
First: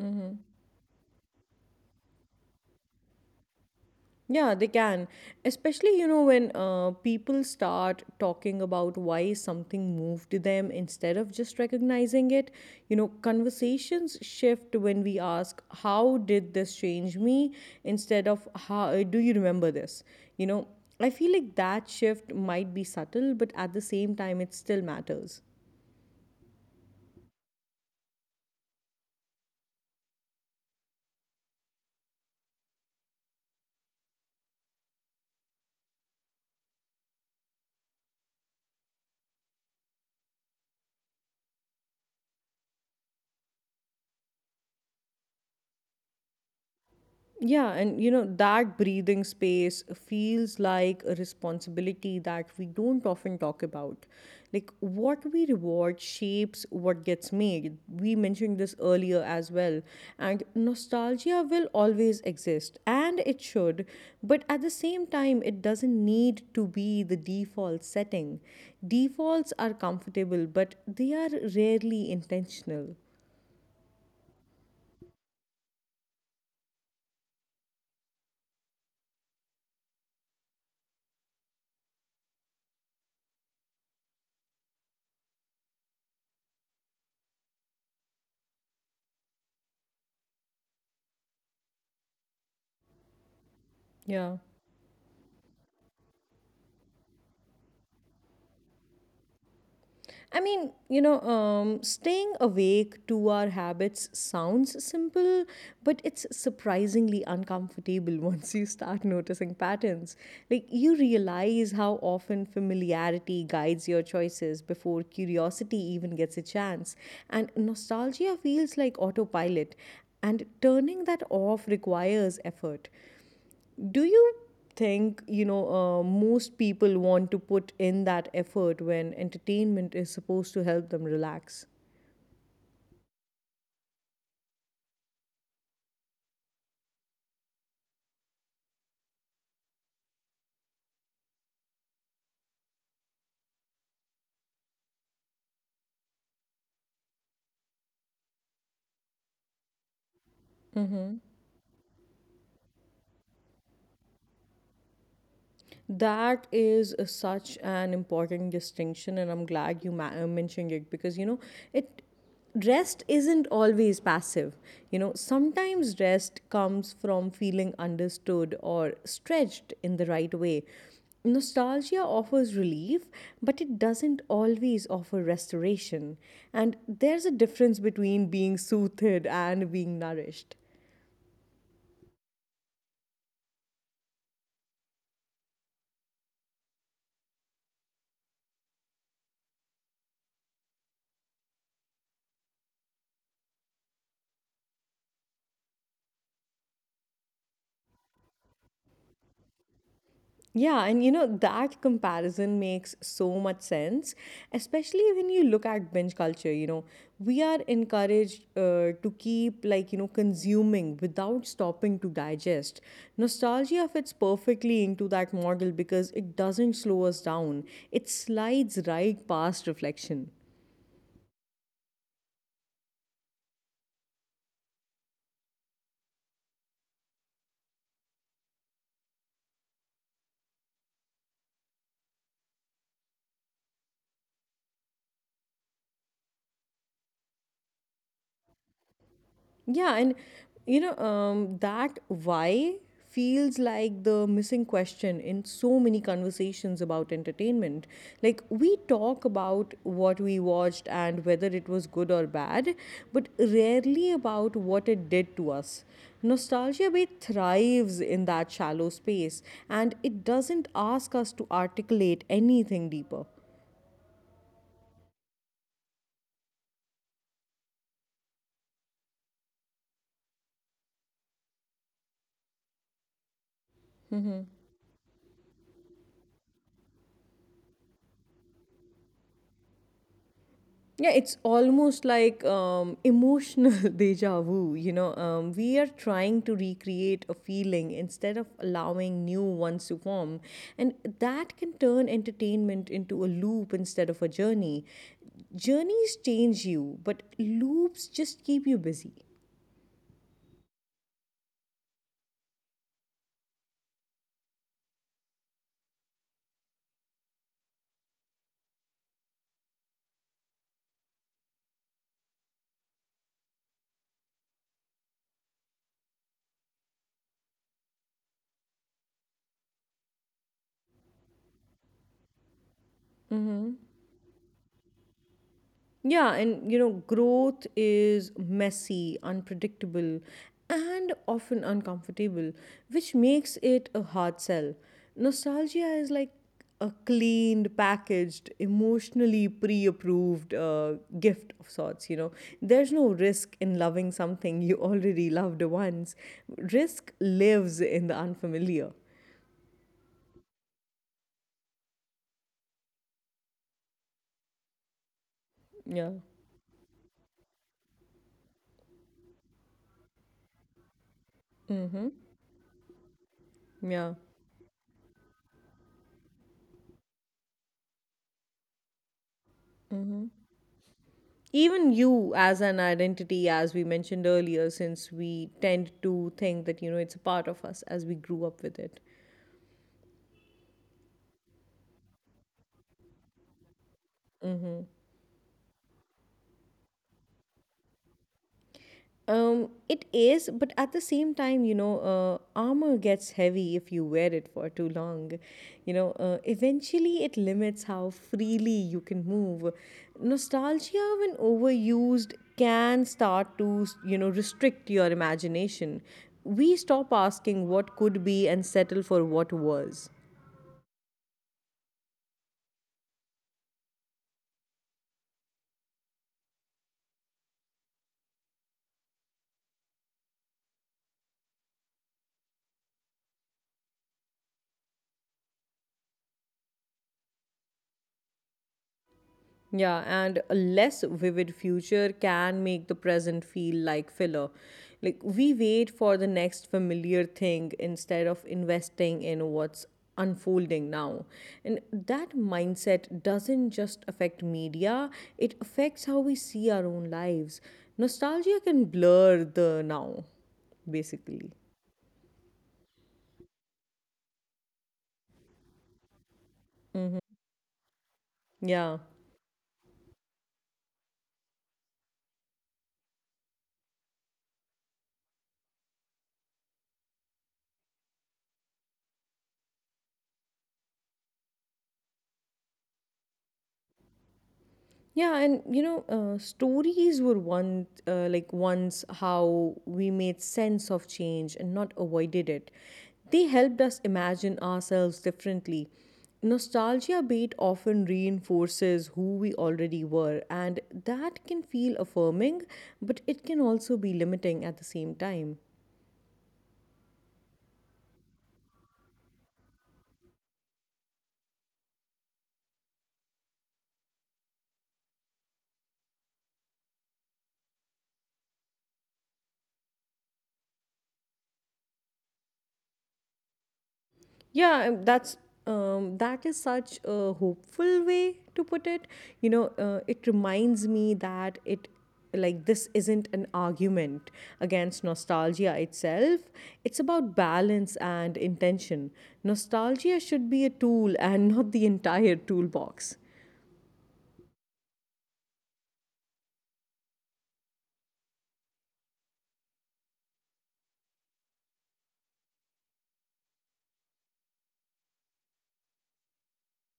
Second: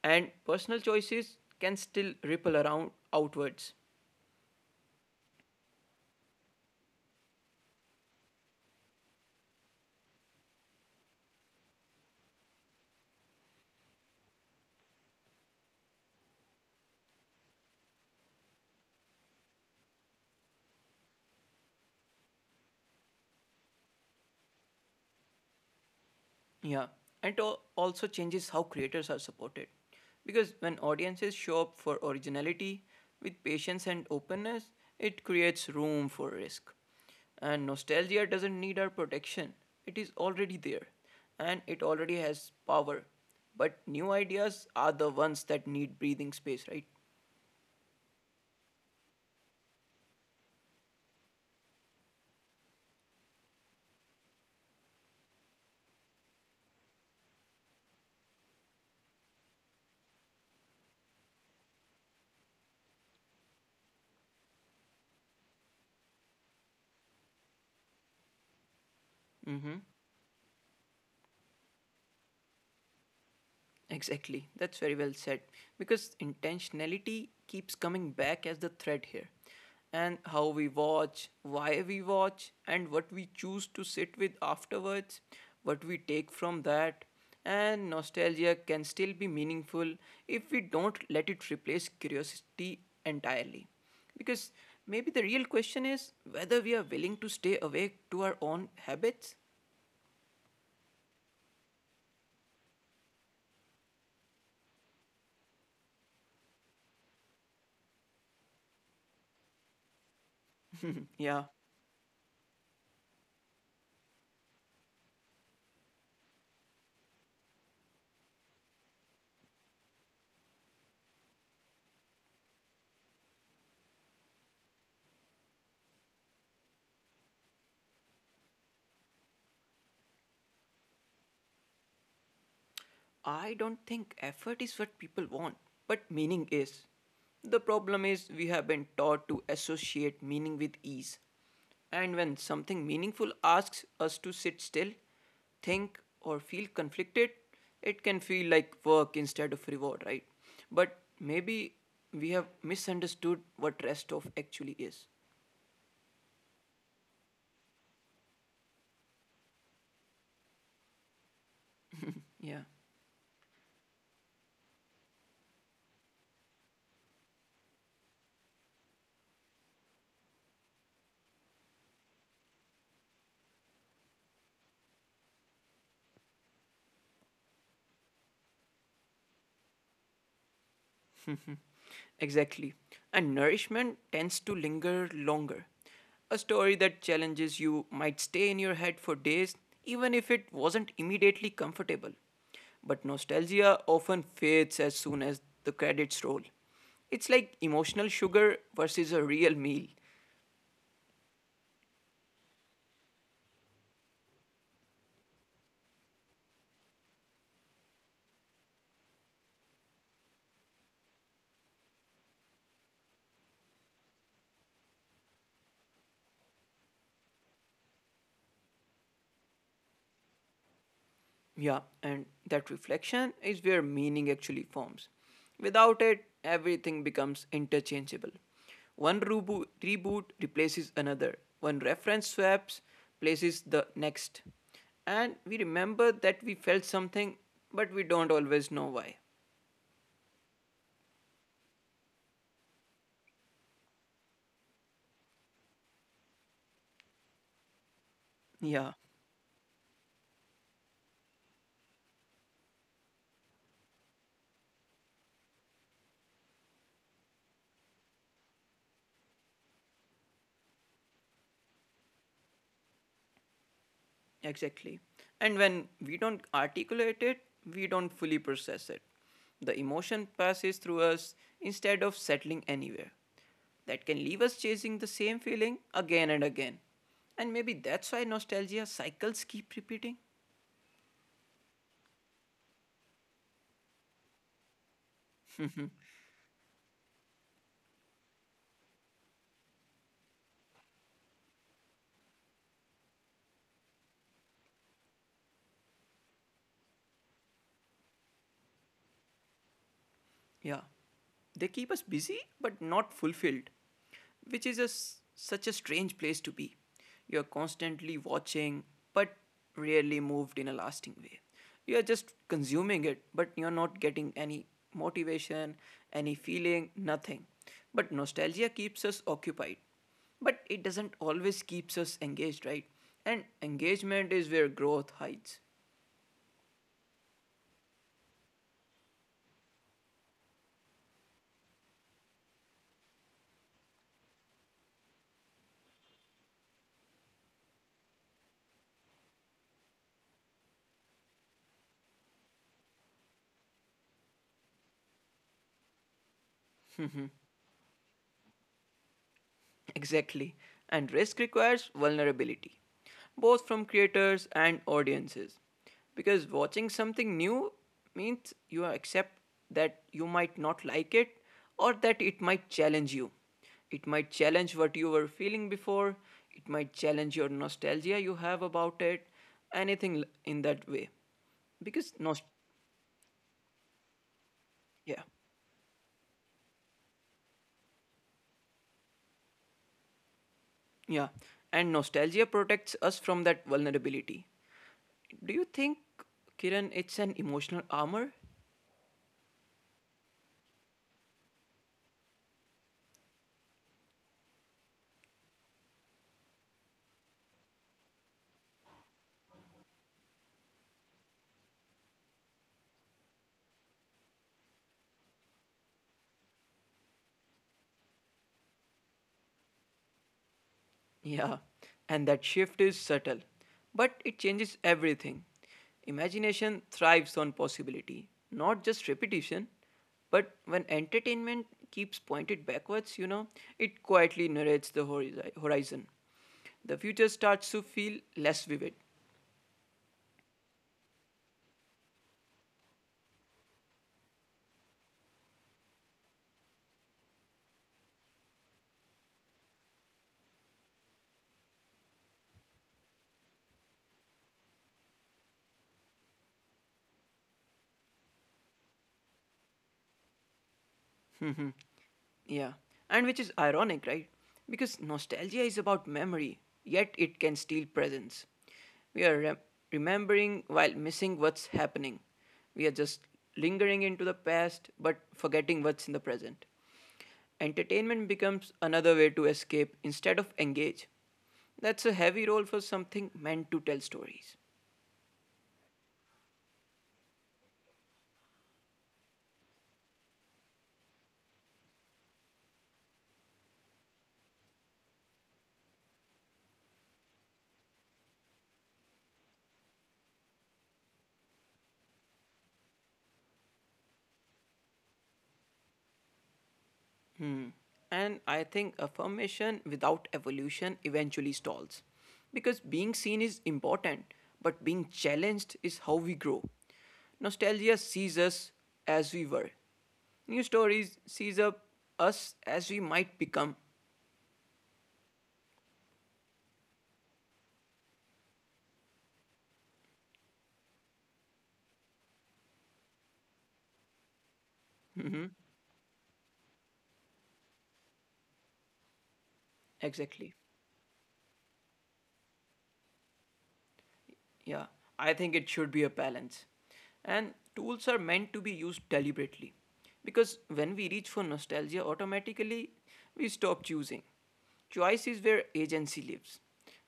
Speaker 2: and personal choices can still ripple around outwards.
Speaker 1: Yeah, they can. Especially, when people start talking about why something moved them instead of just recognizing it. You know, conversations shift when we ask, "How did this change me?" instead of, "How do you remember this?" You know, I feel like that shift might be subtle, but at the same time, it still matters.
Speaker 2: Yeah, and it also changes how creators are supported. Because when audiences show up for originality with patience and openness, it creates room for risk. And nostalgia doesn't need our protection, it is already there and it already has power. But new ideas are the ones that need breathing space, right?
Speaker 1: Yeah, and that breathing space feels like a responsibility that we don't often talk about. Like, what we reward shapes what gets made. We mentioned this earlier as well. And nostalgia will always exist, and it should, but at the same time, it doesn't need to be the default setting. Defaults are
Speaker 2: Mm-hmm.
Speaker 1: comfortable, but they are rarely intentional.
Speaker 2: Exactly. That's very well said. Because intentionality keeps coming back as the thread here. And how we watch, why we watch, and what we choose to sit with afterwards, what we take from that. And nostalgia can still be meaningful if we don't let it replace curiosity entirely.
Speaker 1: Yeah.
Speaker 2: Because maybe the real question is whether we are willing to stay awake to our own habits.
Speaker 1: Staying awake to our habits sounds simple, but it's surprisingly uncomfortable once you start noticing patterns. Like, you
Speaker 2: Yeah.
Speaker 1: realize how often familiarity guides your choices before curiosity even gets a chance. And nostalgia feels like autopilot, and turning that off requires effort. Do you think most people want to put in that effort when entertainment is supposed to help them relax?
Speaker 2: I don't think effort is what people want, but meaning is. The problem is we have been taught to associate meaning with ease. And when something meaningful asks us to sit still, think, or feel conflicted, it can feel like work instead of reward, right? But maybe we have misunderstood what rest of actually is.
Speaker 1: That is such an important distinction, and I'm glad you mentioned it, because it.
Speaker 2: Yeah.
Speaker 1: Rest isn't always passive. You know, sometimes rest comes from feeling understood or stretched in the right way. Nostalgia offers relief, but it doesn't always offer restoration. And there's a difference between being soothed and being nourished.
Speaker 2: Exactly. And nourishment tends to linger longer. A story that challenges you might stay in your head for days, even if it wasn't immediately comfortable. But nostalgia often fades as soon as the credits roll. It's like emotional sugar versus a real meal.
Speaker 1: Yeah, and that comparison makes so much sense, especially when you look at binge culture. We are encouraged to keep, consuming without stopping to digest. Nostalgia fits perfectly into that model because it doesn't slow us down, it slides right past reflection.
Speaker 2: Yeah, and that reflection is where meaning actually forms. Without it, everything becomes interchangeable. Reboot replaces another, one reference swaps places the next. And we remember that we felt something, but we don't always know why.
Speaker 1: Yeah, and that why feels like the missing question in so many conversations about entertainment. Like, we
Speaker 2: Yeah.
Speaker 1: talk about what we watched and whether it was good or bad, but rarely about what it did to us. Nostalgia bait thrives in that shallow space, and it doesn't ask us to articulate anything deeper.
Speaker 2: Exactly. And when we don't articulate it, we don't fully process it. The emotion passes through us instead of settling anywhere. That can leave us chasing the same feeling again and again. And maybe that's why nostalgia cycles keep repeating.
Speaker 1: Yeah, it's almost like emotional deja vu. We are trying to recreate a feeling instead of allowing new ones to form. And that can turn entertainment into a loop instead of a journey. Journeys change you, but loops just keep you busy.
Speaker 2: Yeah. They keep us busy but not fulfilled, which is a s such a strange place to be. You're constantly watching but rarely moved in a lasting way. You're just consuming it but you're not getting any motivation, any feeling, nothing. But nostalgia keeps us occupied. But it doesn't always keeps us engaged, right? And engagement is where growth hides.
Speaker 1: Yeah, and growth is messy, unpredictable, and often uncomfortable, which makes it a hard sell. Nostalgia is like a cleaned, packaged, emotionally pre approved gift of sorts, There's no risk in loving something you already loved once, risk lives in the unfamiliar.
Speaker 2: Exactly. And risk requires vulnerability, both from creators and audiences.
Speaker 1: Yeah,
Speaker 2: Because watching something new means you accept that you might not like it or that it might challenge you. It
Speaker 1: yeah.
Speaker 2: might challenge what you were feeling before, it might challenge your nostalgia you have about it, in that way.
Speaker 1: Even
Speaker 2: Because,
Speaker 1: you
Speaker 2: nost-
Speaker 1: as an identity, as we mentioned earlier, since
Speaker 2: yeah,
Speaker 1: we tend to think that it's a part of us as we grew up with it.
Speaker 2: yeah. And nostalgia protects us from that vulnerability. Do you think, Kiran, it's an emotional armor?
Speaker 1: Um it is, but at the same time, armor gets heavy if you wear it for too long. Eventually it limits how freely you can move. Nostalgia, when overused, can start to restrict your imagination. We stop asking what could be and settle for what was.
Speaker 2: Yeah, and that shift is subtle, but it changes everything. Imagination thrives on possibility, not just repetition. But when entertainment keeps pointed backwards, you know, it quietly narrates the horizon. The future starts to feel less vivid.
Speaker 1: Yeah, and a less vivid future can make the present feel like filler. Like, we wait for the next familiar thing instead of investing in what's unfolding now. And that mindset doesn't just affect media, it affects how we see our own lives. Nostalgia can blur the now, basically.
Speaker 2: Yeah, and which is ironic, right? Because nostalgia is about memory,
Speaker 1: Hmm.
Speaker 2: yet it can steal presence.
Speaker 1: Yeah.
Speaker 2: We are rem- remembering while missing what's happening. We are just lingering into the past but forgetting what's in the present. Entertainment becomes another way to escape instead of engage. That's a heavy role for something meant to tell stories.
Speaker 1: Yeah, and stories were one like once how we made sense of change and not avoided it. They helped us imagine ourselves differently. Nostalgia bait often reinforces who we already were, and that can feel affirming, but it can also be limiting at the same time.
Speaker 2: Hmm. And I think affirmation without evolution eventually stalls. Because being seen is important, but being challenged is how we grow. Nostalgia sees us as we were. New stories sees up us as we might become.
Speaker 1: Yeah, um, that's that is such a hopeful way to put it. It reminds me that it like this isn't an argument against nostalgia itself. It's about balance and intention. Nostalgia
Speaker 2: Exactly.
Speaker 1: should be a tool and not the entire toolbox.
Speaker 2: Yeah, I think it should be a balance. And tools are meant to be used deliberately. Because when we reach for nostalgia, automatically we stop choosing. Choice is where agency lives.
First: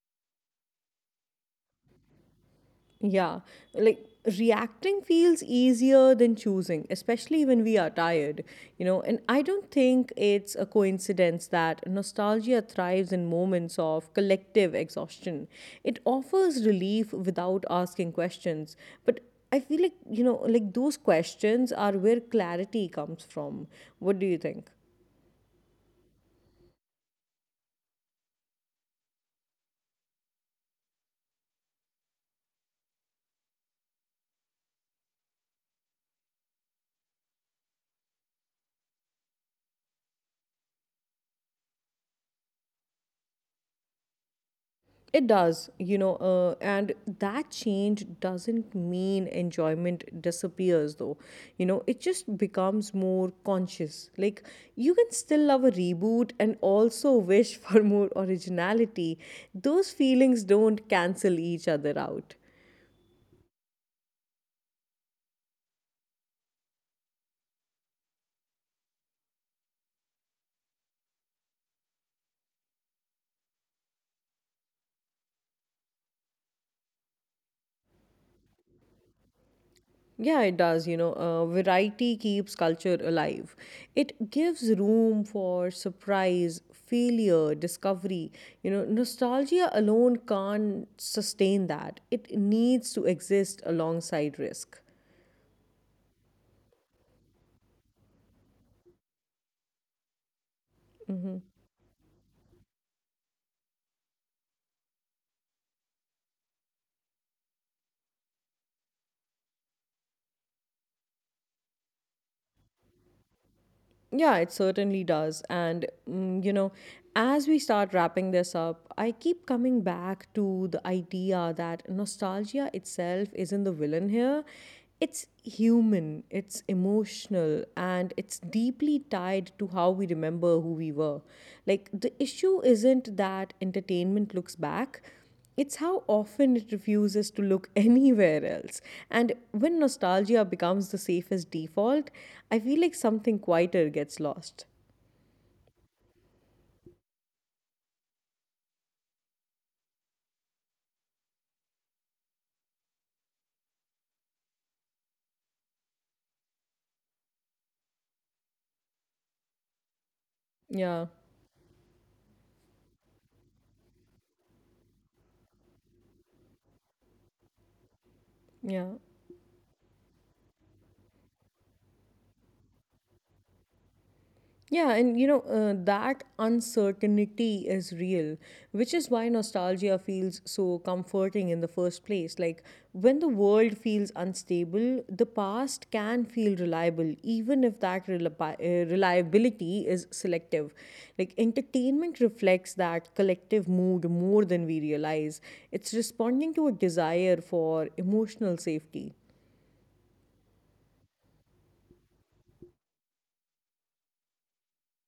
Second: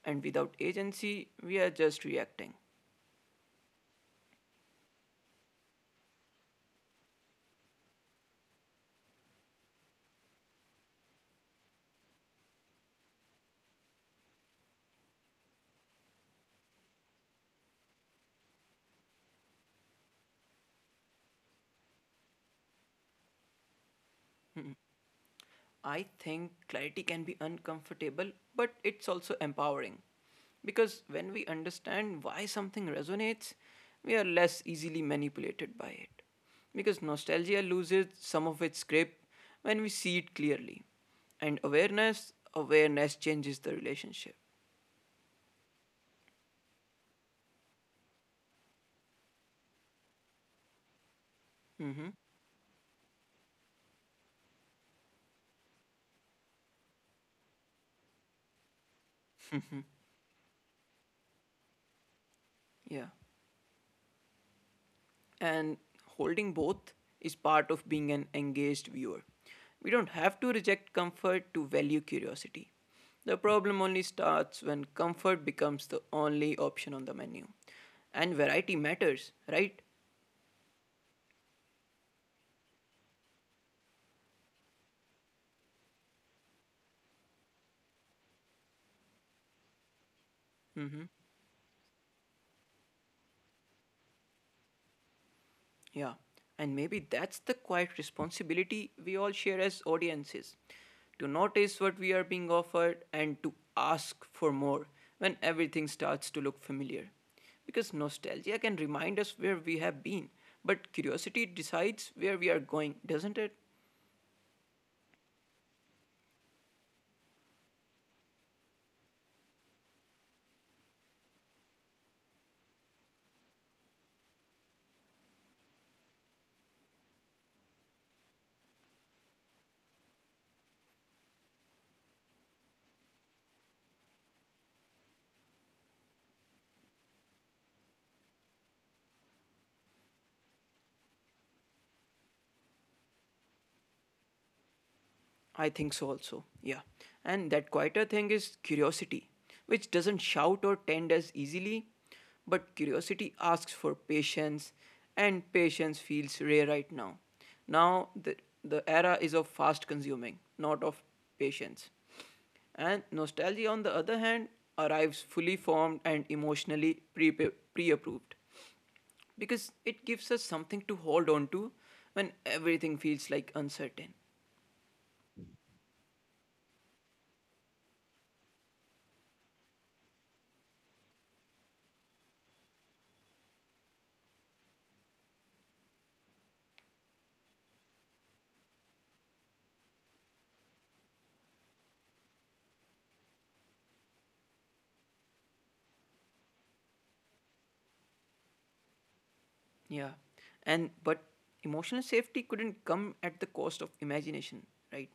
Speaker 2: And without agency, we are just reacting.
Speaker 1: Yeah, like, reacting feels easier than choosing, especially when we are tired, And I don't think it's a coincidence that nostalgia thrives in moments of collective exhaustion. It offers relief without asking questions, but I feel like, those questions are where clarity comes from. What do you think?
Speaker 2: I think clarity can be uncomfortable, but it's also empowering. Because when we understand why something resonates, we are less easily manipulated by it. Because nostalgia loses some of its grip when we see it clearly. And awareness changes the relationship.
Speaker 1: It does, and that change doesn't mean enjoyment disappears, though. It
Speaker 2: Mm-hmm.
Speaker 1: just becomes more conscious. Like, you can still love a reboot and also wish for more originality. Those feelings don't cancel each other out.
Speaker 2: Yeah, and holding both is part of being an engaged viewer. We don't have to reject comfort to value curiosity. The problem only starts when comfort becomes the only option on the menu. And variety matters, right?
Speaker 1: Yeah, it does. Variety keeps culture alive. It gives room for surprise, failure, discovery. Nostalgia alone can't sustain that. It needs to exist alongside risk.
Speaker 2: Yeah, and maybe that's the quiet responsibility we all share as audiences to notice what we are being offered and to ask for more when everything starts to look familiar. Because nostalgia can remind us where we have been, but curiosity decides where we are going, doesn't it?
Speaker 1: Yeah, it certainly does. And, as we start wrapping this up, I keep coming back to the idea that nostalgia itself isn't the villain here. It's human, it's emotional, and it's deeply tied to how we remember who we were. Like, the issue isn't that entertainment looks back, it's how often it refuses to look anywhere else. And when nostalgia becomes the safest default, I feel like something quieter gets lost.
Speaker 2: I think so also. Yeah. And that quieter thing is curiosity, which doesn't shout or tend as easily, but curiosity asks for patience, and patience feels rare right now. Now the the era is of fast consuming, not of
Speaker 1: Yeah,
Speaker 2: patience. And nostalgia, on the other hand, arrives fully formed and emotionally pre approved
Speaker 1: yeah.
Speaker 2: because it gives us something to hold on to when everything feels like uncertain.
Speaker 1: Yeah, and that uncertainty is real, which is why nostalgia feels so comforting in the first place. Like, when the world feels unstable, the past can feel reliable, even if that reliability is selective. Like, entertainment reflects that collective mood more than we realize. It's responding to a desire for emotional safety.
Speaker 2: Yeah. And but emotional safety couldn't come at the cost of imagination, right?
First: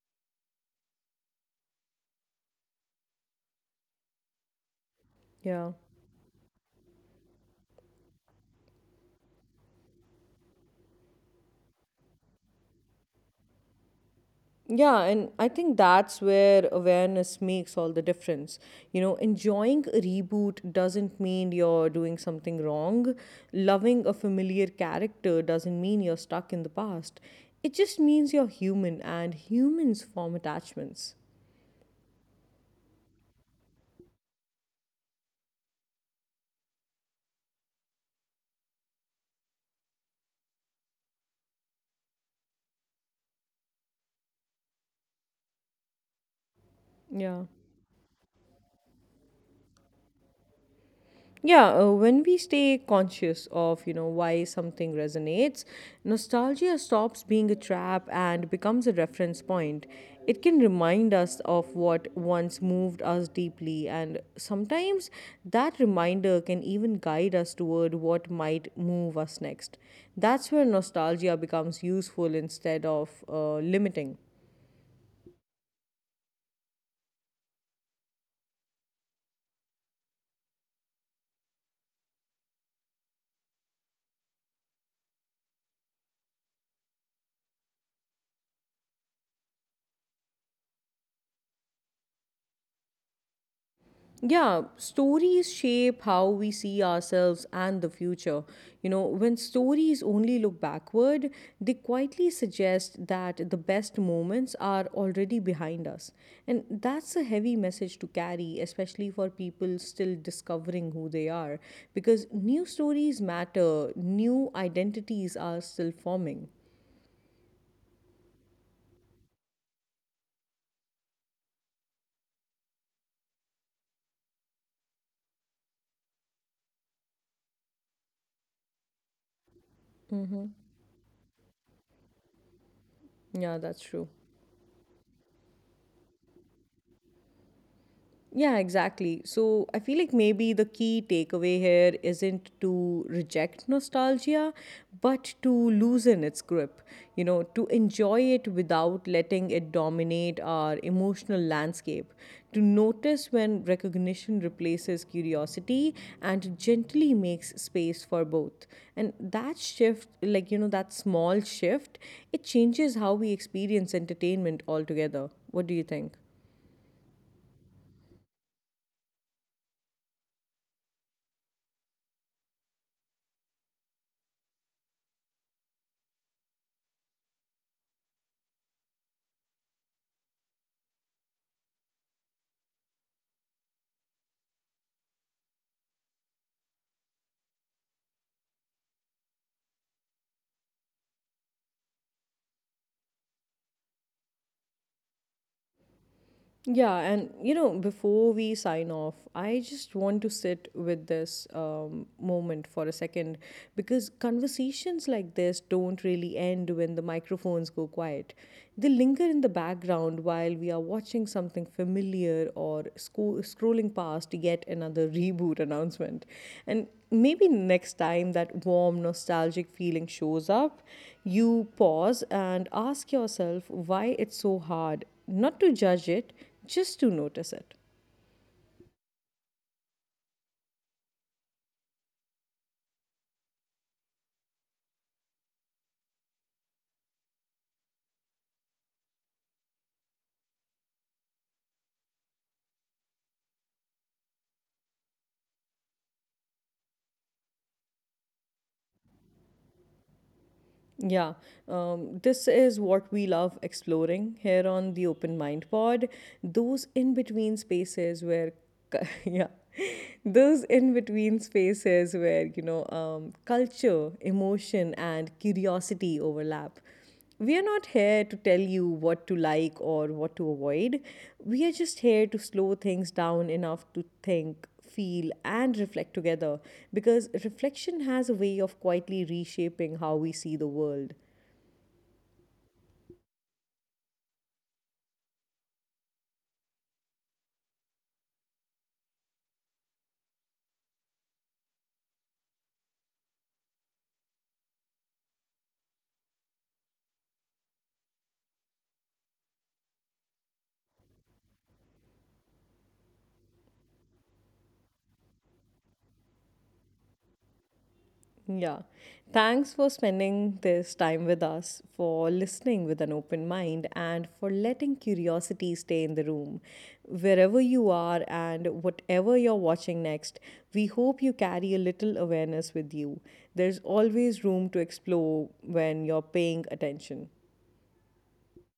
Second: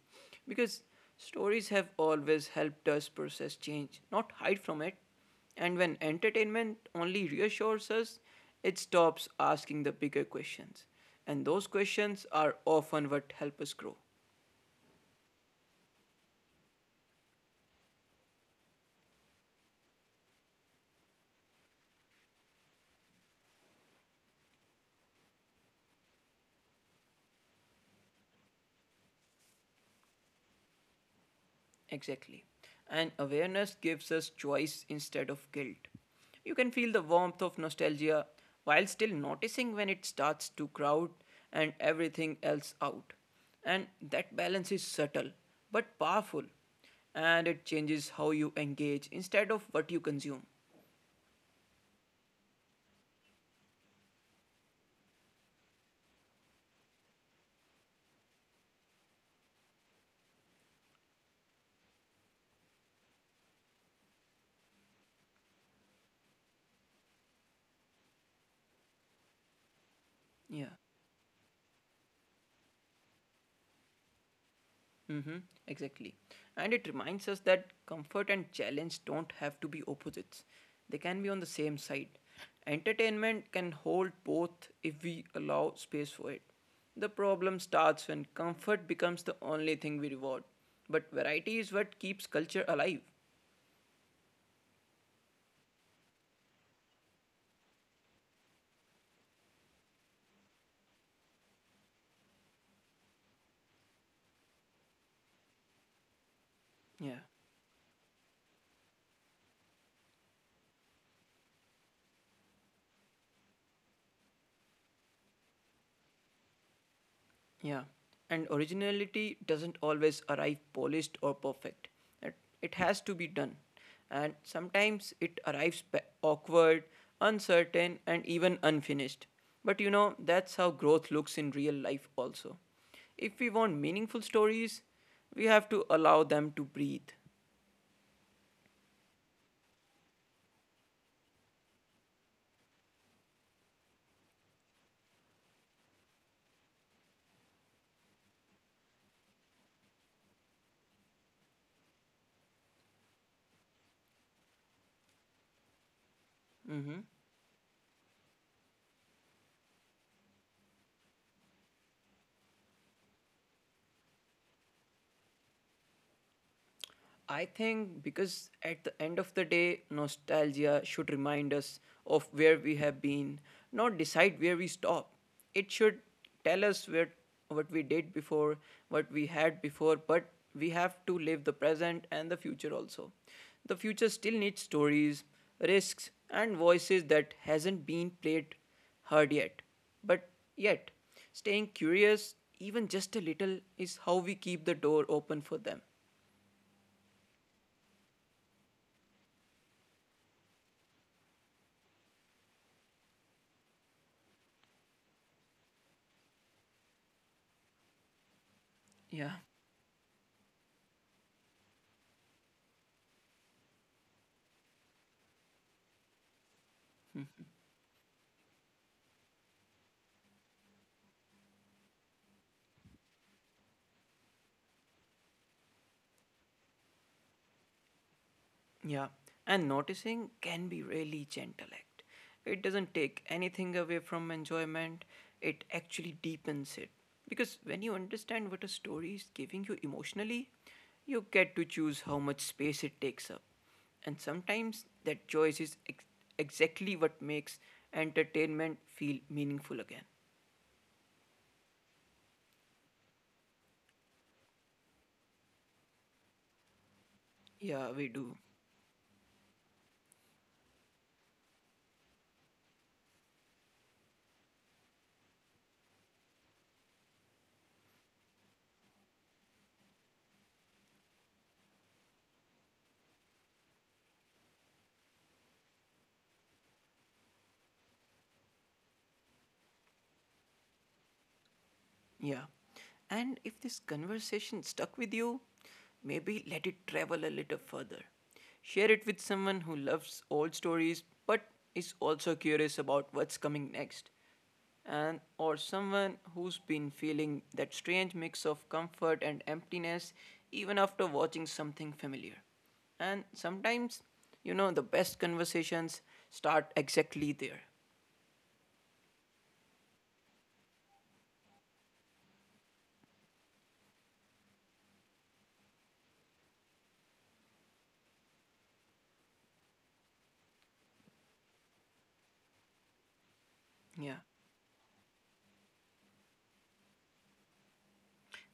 Speaker 2: Because stories have always helped us process change, not hide from it.
Speaker 1: Yeah.
Speaker 2: And when entertainment only reassures us, it stops asking the bigger questions. And those questions are often what help us grow.
Speaker 1: Yeah, and I think that's where awareness makes all the difference. You know, enjoying a reboot doesn't mean you're doing something wrong. Loving a familiar character doesn't mean you're stuck in the past. It just means you're human and humans form attachments.
Speaker 2: Exactly. And awareness gives us choice instead of guilt. You can feel the warmth of nostalgia while still noticing when it starts to crowd and everything else out. And that balance is subtle but powerful.
Speaker 1: Yeah.
Speaker 2: And it changes how you engage instead of what you consume.
Speaker 1: Yeah, when we stay conscious of why something resonates, nostalgia stops being a trap and becomes a reference point. It can remind us of what once moved us deeply, and sometimes that reminder can even guide us toward what might move us next. That's where
Speaker 2: Yeah.
Speaker 1: nostalgia becomes useful instead of limiting.
Speaker 2: Mm-hmm, exactly. And it reminds us that comfort and challenge don't have to be opposites, they can be on the same side. Entertainment can hold both if we allow space for it. The problem starts when comfort becomes the only thing we reward, but variety is what keeps culture alive.
Speaker 1: Yeah, stories shape how we see ourselves and the future. You know, when stories only look backward, they quietly suggest that the best moments are already behind us. And that's a heavy
Speaker 2: Yeah.
Speaker 1: message to carry, especially for people still discovering who they are, because new stories matter, new identities are still forming.
Speaker 2: Yeah, and originality doesn't always arrive polished or perfect. It, it has to be done. And sometimes it arrives awkward, uncertain, and even unfinished. But you know, that's how growth looks in real life also.
Speaker 1: Yeah, that's
Speaker 2: If we
Speaker 1: true.
Speaker 2: want meaningful stories, we have to allow them to breathe.
Speaker 1: Yeah, exactly. So I feel like maybe the key takeaway here isn't to reject nostalgia, but to loosen its grip, you know, to enjoy it without letting it dominate our emotional landscape, to notice when recognition replaces curiosity and gently makes space for both. And that shift, that small shift, it changes how we experience entertainment altogether. What do you think?
Speaker 2: I think because at the end of the day, nostalgia should remind us of where we have been, not decide where we stop. It should tell us where, what we did before, what we had before, but we have to live the present and the future also. The future still needs stories, risks, and voices that hasn't been played heard yet. But yet, staying curious, even just a little, is how we keep the door open for them.
Speaker 1: Yeah, and before we sign off, I just want to sit with this moment for a second, because conversations like this don't really end when the microphones go quiet. They linger in the
Speaker 2: Yeah.
Speaker 1: background while we are watching something familiar or scrolling past yet another reboot announcement. And maybe next time that warm, nostalgic feeling shows up, you pause and ask yourself why it's so hard not to judge it, just to notice it.
Speaker 2: Yeah, and noticing can be really gentle act. It doesn't take anything away from enjoyment. It actually deepens it. Because when you understand what a story is giving you emotionally, you get to choose how much space it takes up. And sometimes that choice is exactly what makes entertainment feel meaningful again.
Speaker 1: Yeah, this is what we love exploring here on the Open Mind Pod. Those in between
Speaker 2: Yeah,
Speaker 1: spaces
Speaker 2: we
Speaker 1: where,
Speaker 2: do.
Speaker 1: yeah, those in between spaces where, culture, emotion, and curiosity overlap. We are not here to tell you what to like or what to avoid. We are just here to slow things down enough to think, feel, and reflect together, because reflection has a way of quietly reshaping how we see the world.
Speaker 2: Yeah. And if this conversation stuck with you, maybe let it travel a little further. Share it with someone who loves old stories but is also curious about what's coming next. And or someone who's been feeling that strange mix of comfort and emptiness even after watching something familiar. And sometimes, you know, the best conversations start exactly there.
Speaker 1: Yeah. Thanks for spending this time with us, for listening with an open mind, and for letting curiosity stay in the room. Wherever you are and whatever you're watching next, we hope you carry a little awareness with you. There's always
Speaker 2: Yeah.
Speaker 1: room to explore when you're paying attention.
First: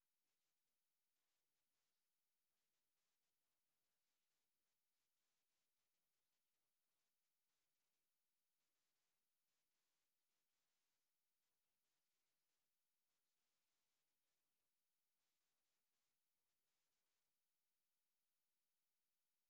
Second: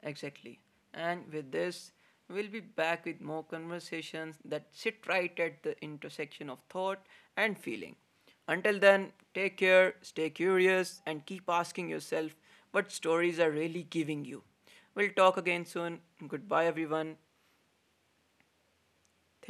Speaker 2: Exactly. And with this, we'll be back with more conversations that sit right at the intersection of thought and feeling. Until then, take care, stay curious, and keep asking yourself what stories are really giving you. We'll talk again soon. Goodbye, everyone.